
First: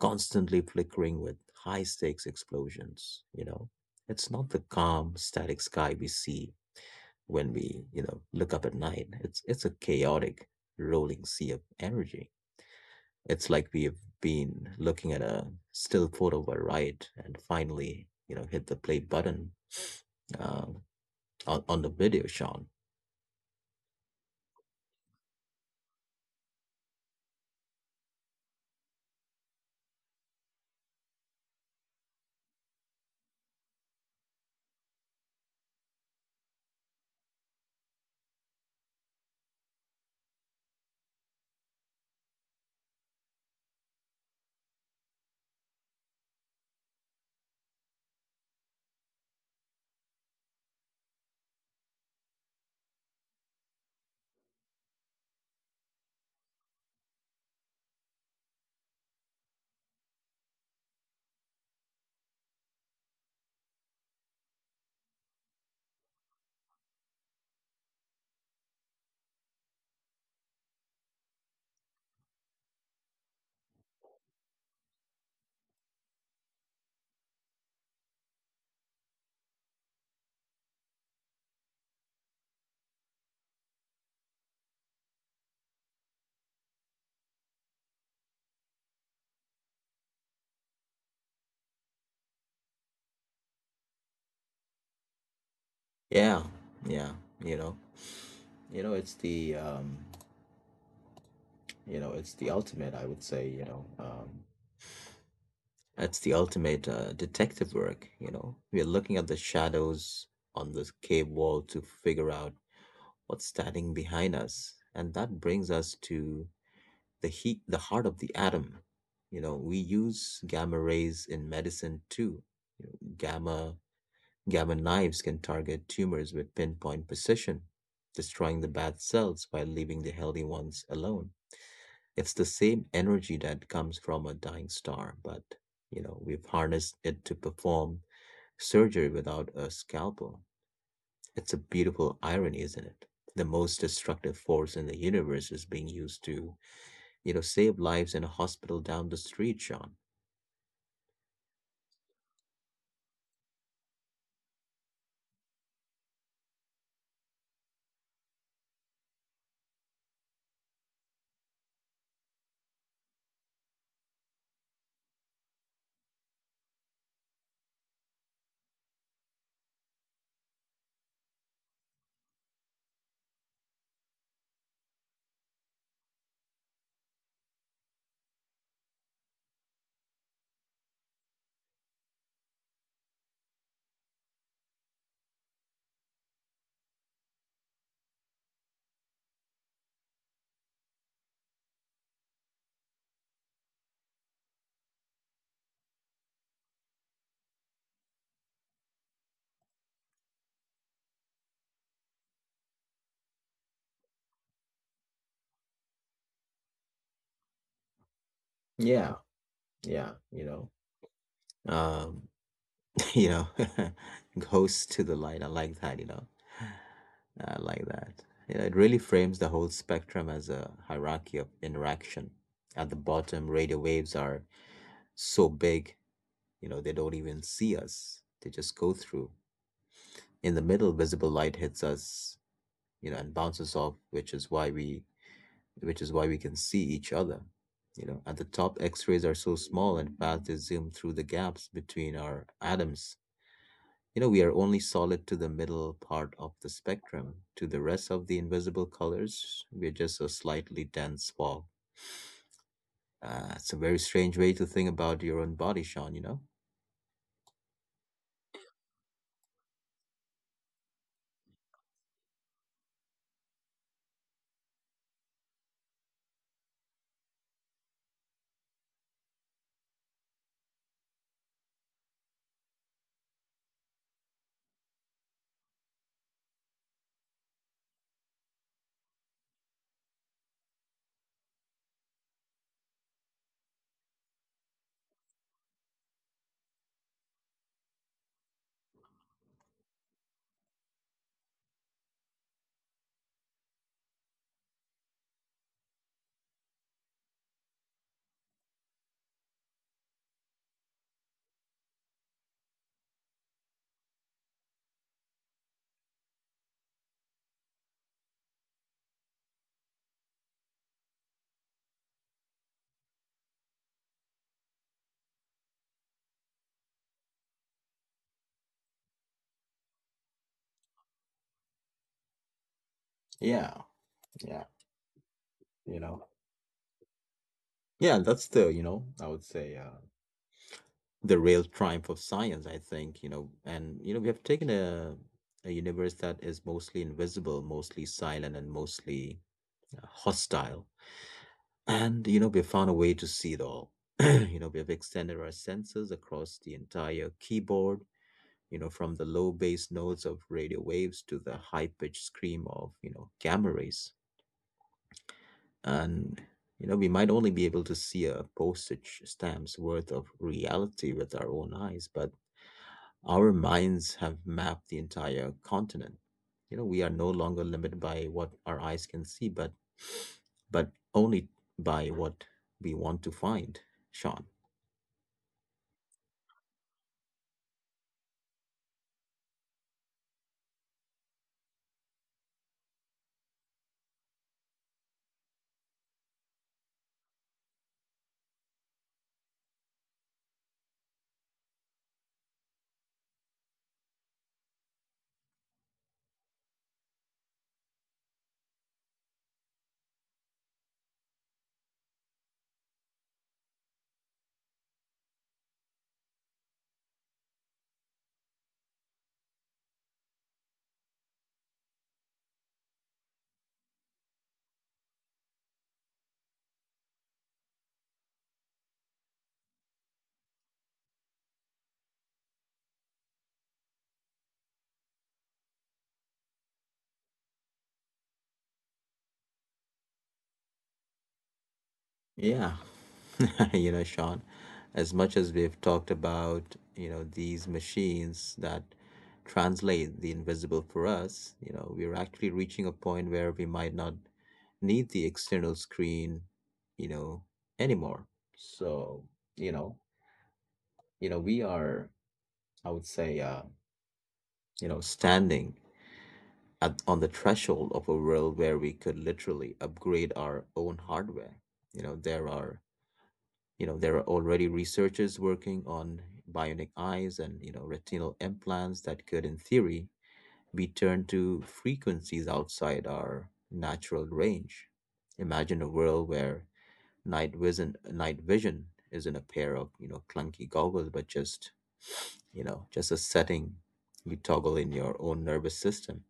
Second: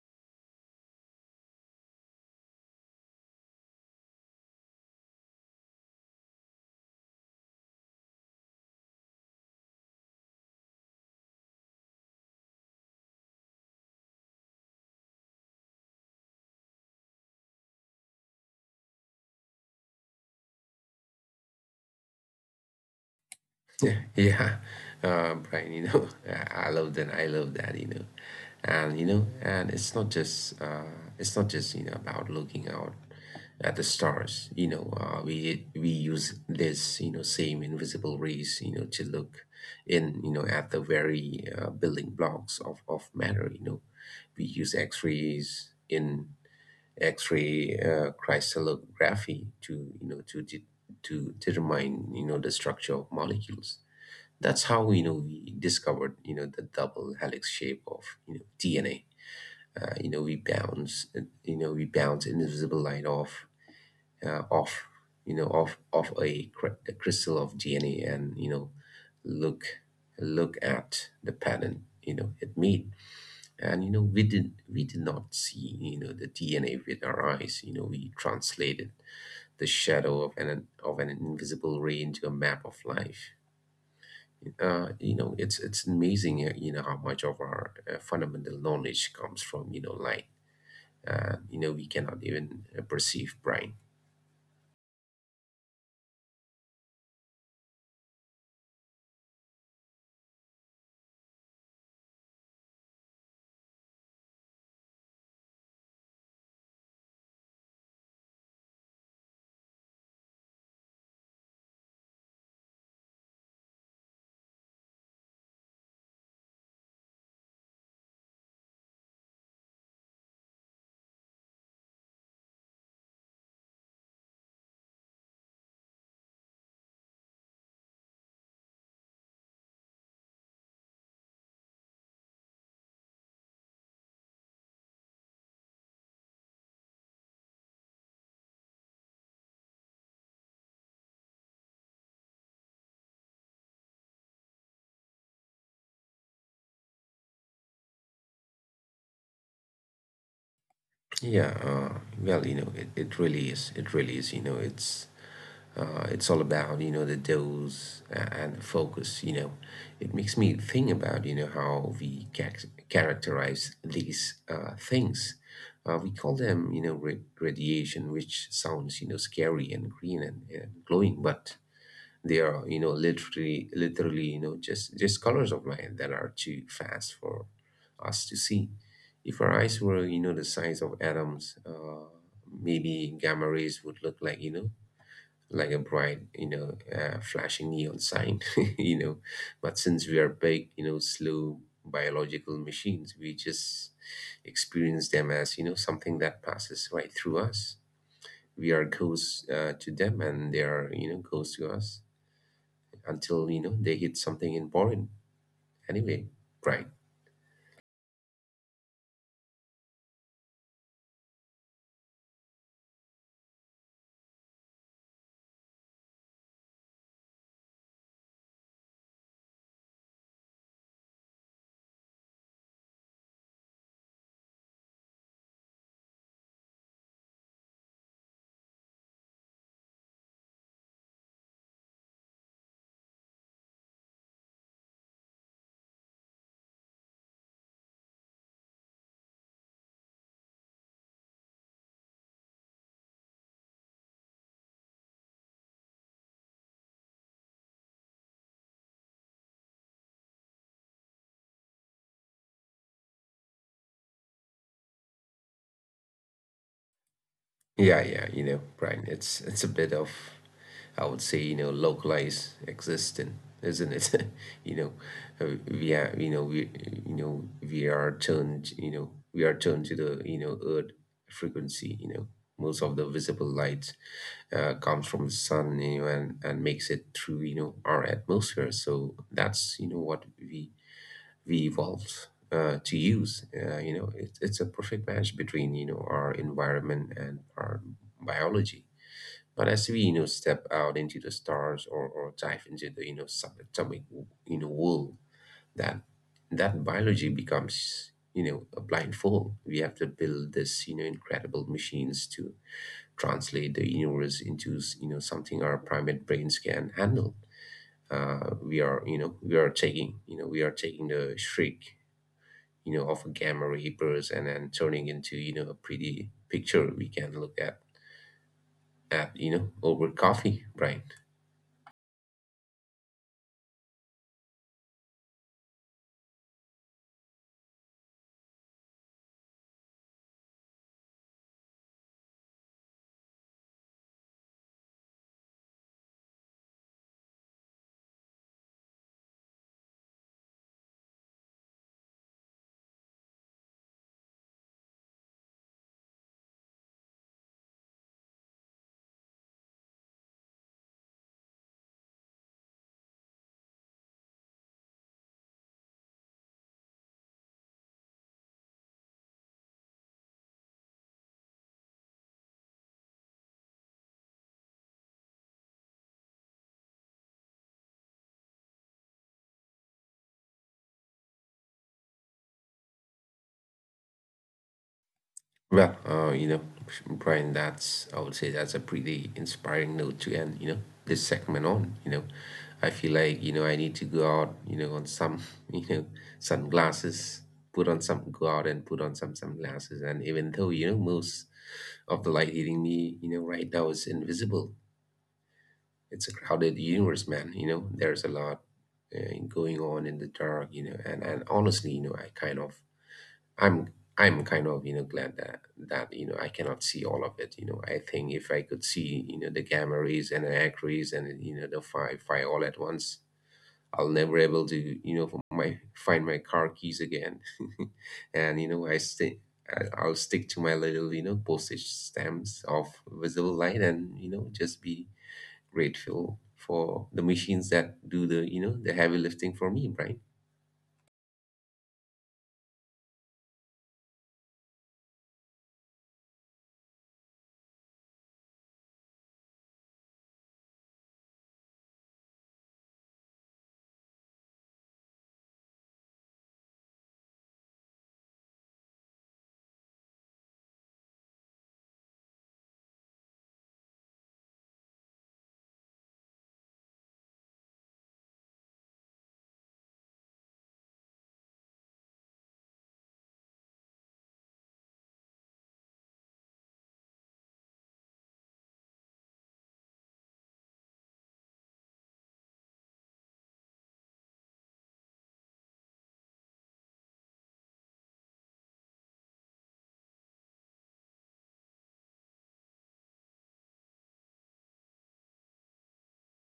[SPEAKER 1] constantly flickering with high stakes explosions. You know, it's not the calm, static sky we see when we, you know, look up at night. It's it's a chaotic, rolling sea of energy. It's like we've been looking at a still photo of a ride and finally, you know, hit the play button uh, on, on the video, Sean.
[SPEAKER 2] Yeah, yeah. Uh, Brian, you know, I love that. I love that, you know. And you know, and it's not just uh it's not just, you know, about looking out at the stars. You know, uh we we use this, you know, same invisible rays, you know, to look in, you know, at the very uh, building blocks of of matter, you know. We use X-rays in X-ray uh, crystallography to, you know, to de to determine, you know, the structure of molecules. That's how you know we discovered you know the double helix shape of you know D N A. Uh, you know we bounce you know we bounce invisible light off uh, off you know off off a, cr- a crystal of D N A, and you know look look at the pattern you know it made, and you know we did we did not see you know the D N A with our eyes. You know, we translated the shadow of an of an invisible ray into a map of life. Uh, you know, it's it's amazing, uh, you know, how much of our uh, fundamental knowledge comes from, you know, light Uh, you know, we cannot even uh, perceive, brain.
[SPEAKER 1] Yeah, yeah, you know. You know, it's the um, you know, it's the ultimate, I would say, you know, um, that's the ultimate uh, detective work, you know. We are looking at the shadows on the cave wall to figure out what's standing behind us. And that brings us to the heat, the heart of the atom. You know, we use gamma rays in medicine too. You know, gamma gamma knives can target tumors with pinpoint precision, destroying the bad cells while leaving the healthy ones alone. It's the same energy that comes from a dying star, but you know, we've harnessed it to perform surgery without a scalpel. It's a beautiful irony, isn't it? The most destructive force in the universe is being used to, you know, save lives in a hospital down the street, Sean.
[SPEAKER 2] Yeah, uh, well, you know, it, it really is. It really is. You know, it's uh, it's all about you know the dose uh, and the focus. You know, it makes me think about you know how we ca- characterize these uh, things. Uh, we call them you know ra- radiation, which sounds you know scary and green and, and glowing, but they are, you know, literally, literally, you know, just just colors of light that are too fast for us to see. If our eyes were, you know, the size of atoms, uh, maybe gamma rays would look like, you know, like a bright, you know, uh, flashing neon sign, you know. But since we are big, you know, slow biological machines, we just experience them as, you know, something that passes right through us. We are ghosts uh, to them, and they are, you know, ghosts to us until you know they hit something important, anyway. Right.
[SPEAKER 1] Yeah, yeah, you know. Um, you know, goes to the light. I like that, you know. I like that. You know, it really frames the whole spectrum as a hierarchy of interaction. At the bottom, radio waves are so big, you know, they don't even see us. They just go through. In the middle, visible light hits us, you know, and bounces off, which is why we which is why we can see each other. You know, at the top, X-rays are so small and fast they zoom through the gaps between our atoms. You know, we are only solid to the middle part of the spectrum. To the rest of the invisible colors, we're just a slightly dense fog. Uh, it's a very strange way to think about your own body, Sean, you know?
[SPEAKER 2] Yeah, yeah, you know right, it's it's a bit of, I would say, you know localized existent, isn't it? you know uh, we are, you know we, you know we are turned, you know we are turned to the you know earth frequency you know Most of the visible light uh, comes from the sun, you know, and and makes it through you know our atmosphere, so that's you know what we we evolved uh, to use. Uh, you know, it, it's a perfect match between you know our environment and our biology. But as we you know step out into the stars, or, or dive into the you know subatomic you know world, that that biology becomes you know a blindfold. We have to build this you know incredible machines to translate the universe into you know something our primate brains can handle. uh, we are you know we are taking you know we are taking the shriek, you know, of gamma ray burst and then turning into, you know, a pretty picture we can look at at, you know, over coffee, Brian.
[SPEAKER 1] Yeah, yeah, you know. Yeah, that's the, you know, I would say uh the real triumph of science, I think, you know. And you know, we have taken a a universe that is mostly invisible, mostly silent, and mostly uh, hostile. And, you know, we have found a way to see it all. You know, we have extended our senses across the entire keyboard, you know, from the low bass notes of radio waves to the high pitched scream of, you know, gamma rays. And, you know, we might only be able to see a postage stamp's worth of reality with our own eyes, but our minds have mapped the entire continent. You know, we are no longer limited by what our eyes can see, but but only by what we want to find, Sean.
[SPEAKER 2] Well, uh, you know, Brian, that's I would say that's a pretty inspiring note to end, you know, this segment on. You know, I feel like, you know, I need to go out, you know, on some, you know, sunglasses. Put on some go out and put on some sunglasses. And even though, you know, most of the light hitting me, you know, right now, is invisible. It's a crowded universe, man. You know, there's a lot uh, going on in the dark. You know, and and honestly, you know, I kind of I'm I'm kind of you know glad that that you know I cannot see all of it. You know, I think if I could see you know the gamma rays and the X rays and you know the phi phi all at once, I'll never able to you know for my find my car keys again. and you know, I stay. I'll stick to my little, you know, postage stamps of visible light, and you know, just be grateful for the machines that do the you know the heavy lifting for me, Brian.
[SPEAKER 1] Yeah. you know, Sean, as much as we've talked about, you know, these machines that translate the invisible for us, you know, we're actually reaching a point where we might not need the external screen, you know, anymore. So, you know, you know, we are, I would say, uh, you know, standing at, on the threshold of a world where we could literally upgrade our own hardware. You know, there are, you know, there are already researchers working on bionic eyes and, you know, retinal implants that could, in theory, be turned to frequencies outside our natural range. Imagine a world where night vision night vision isn't a pair of, you know, clunky goggles, but just, you know, just a setting you toggle in your own nervous system.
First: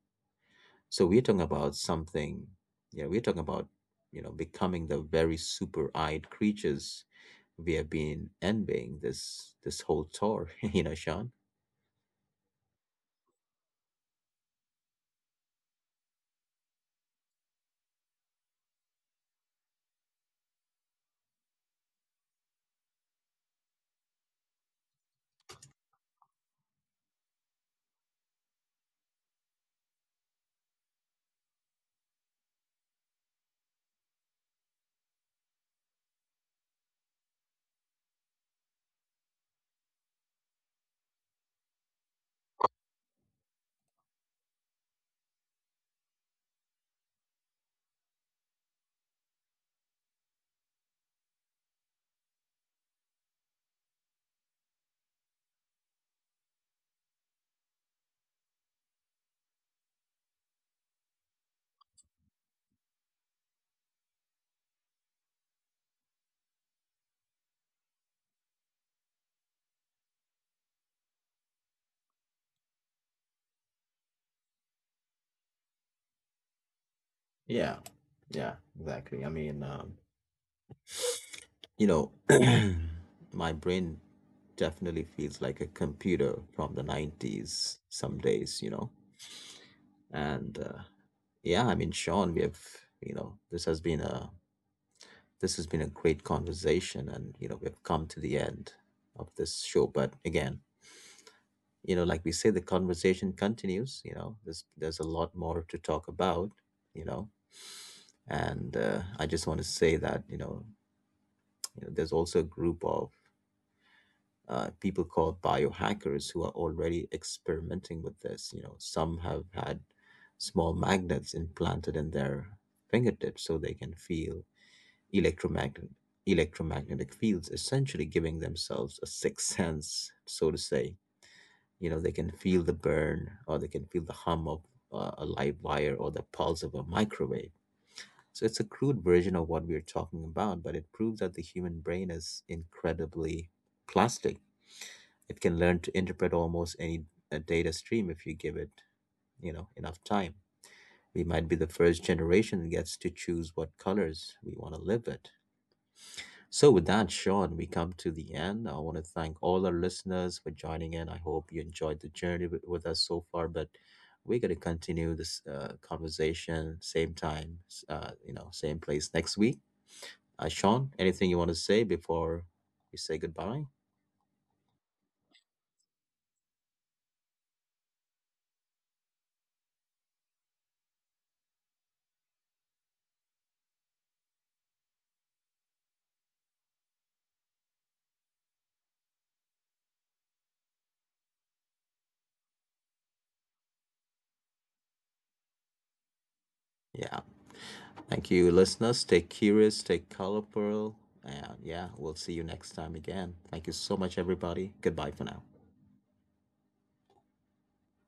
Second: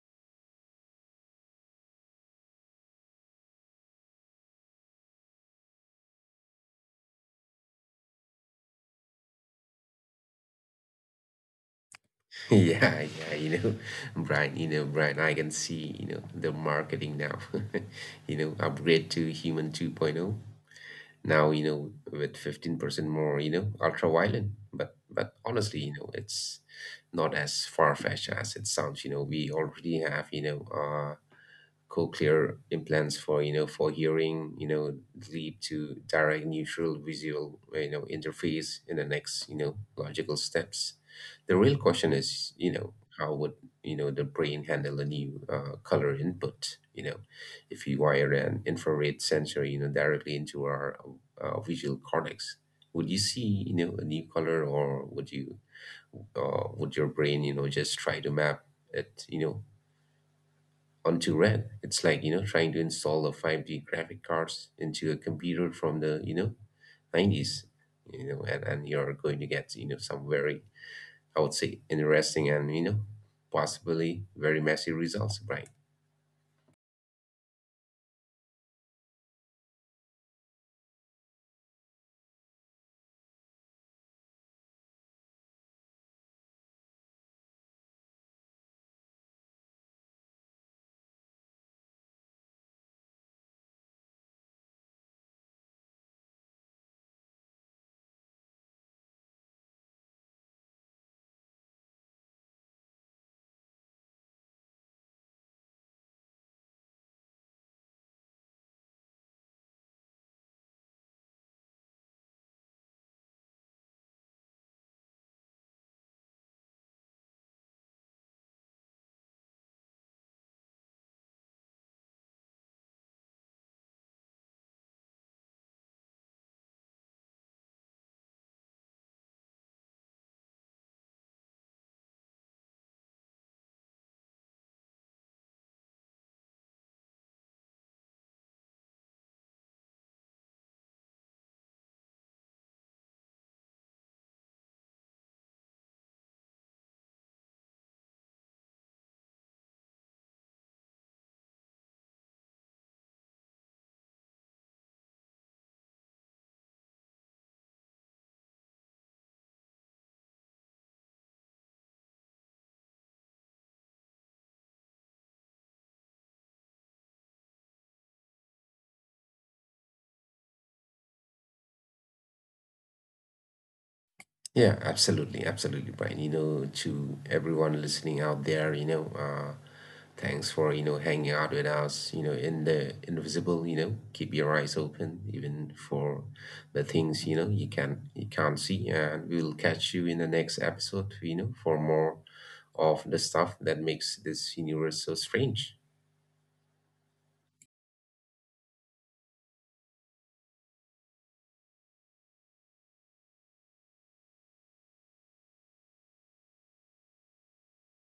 [SPEAKER 1] So we're talking about something. Yeah, we're talking about, you know, becoming the very super eyed creatures we have been envying this this whole tour, you know, Sean.
[SPEAKER 2] Yeah, yeah, you know brian you know Brian, I can see you know the marketing now. You know upgrade to human 2.0 now, you know with fifteen percent more you know ultra violent. But but honestly, you know it's not as far-fetched as it sounds you know We already have, you know uh, cochlear implants for you know for hearing. You know lead to direct neutral visual you know interface in the next you know logical steps. The real question is, you know how would you know the brain handle a new uh, color input you know If you wire an infrared sensor you know directly into our uh, visual cortex, would you see you know a new color, or would you uh, would your brain you know just try to map it you know onto red. It's like, you know, trying to install a five G graphic cards into a computer from the, you know, nineties, you know, and, and you're going to get, you know, some very, I would say, interesting and, you know, possibly very messy results, right?
[SPEAKER 1] Yeah, yeah, exactly. I mean, um, you know, my brain definitely feels like a computer from the nineties some days, you know. And uh, yeah, I mean, Sean, we have, you know, this has been a this has been a great conversation, and you know, we've come to the end of this show. But again, you know, like we say, the conversation continues, you know. There's there's a lot more to talk about, you know. And uh, I just want to say that, you know, you know, there's also a group of uh, people called biohackers who are already experimenting with this. You know, some have had small magnets implanted in their fingertips so they can feel electromagnet electromagnetic fields, essentially giving themselves a sixth sense, so to say. You know, they can feel the burn, or they can feel the hum of uh, a live wire, or the pulse of a microwave. So it's a crude version of what we're talking about, but it proves that the human brain is incredibly plastic. It can learn to interpret almost any uh, data stream if you give it, you know, enough time. We might be the first generation that gets to choose what colors we want to live with. So with that, Sean, we come to the end. I want to thank all our listeners for joining in. I hope you enjoyed the journey with, with us so far, but we're going to continue this uh, conversation same time, uh, you know, same place next week. Uh, Sean, anything you want to say before we say goodbye?
[SPEAKER 2] Yeah, absolutely, absolutely, Brian. You know, to everyone listening out there, you know, uh, thanks for, you know, hanging out with us, you know, in the invisible. You know, keep your eyes open even for the things, you know, you can you can't see. And we'll catch you in the next episode, you know, for more of the stuff that makes this universe so strange.
[SPEAKER 1] Yeah. Thank you, listeners. Stay curious, stay colorful. And yeah, we'll see you next time again. Thank you so much, everybody. Goodbye for now.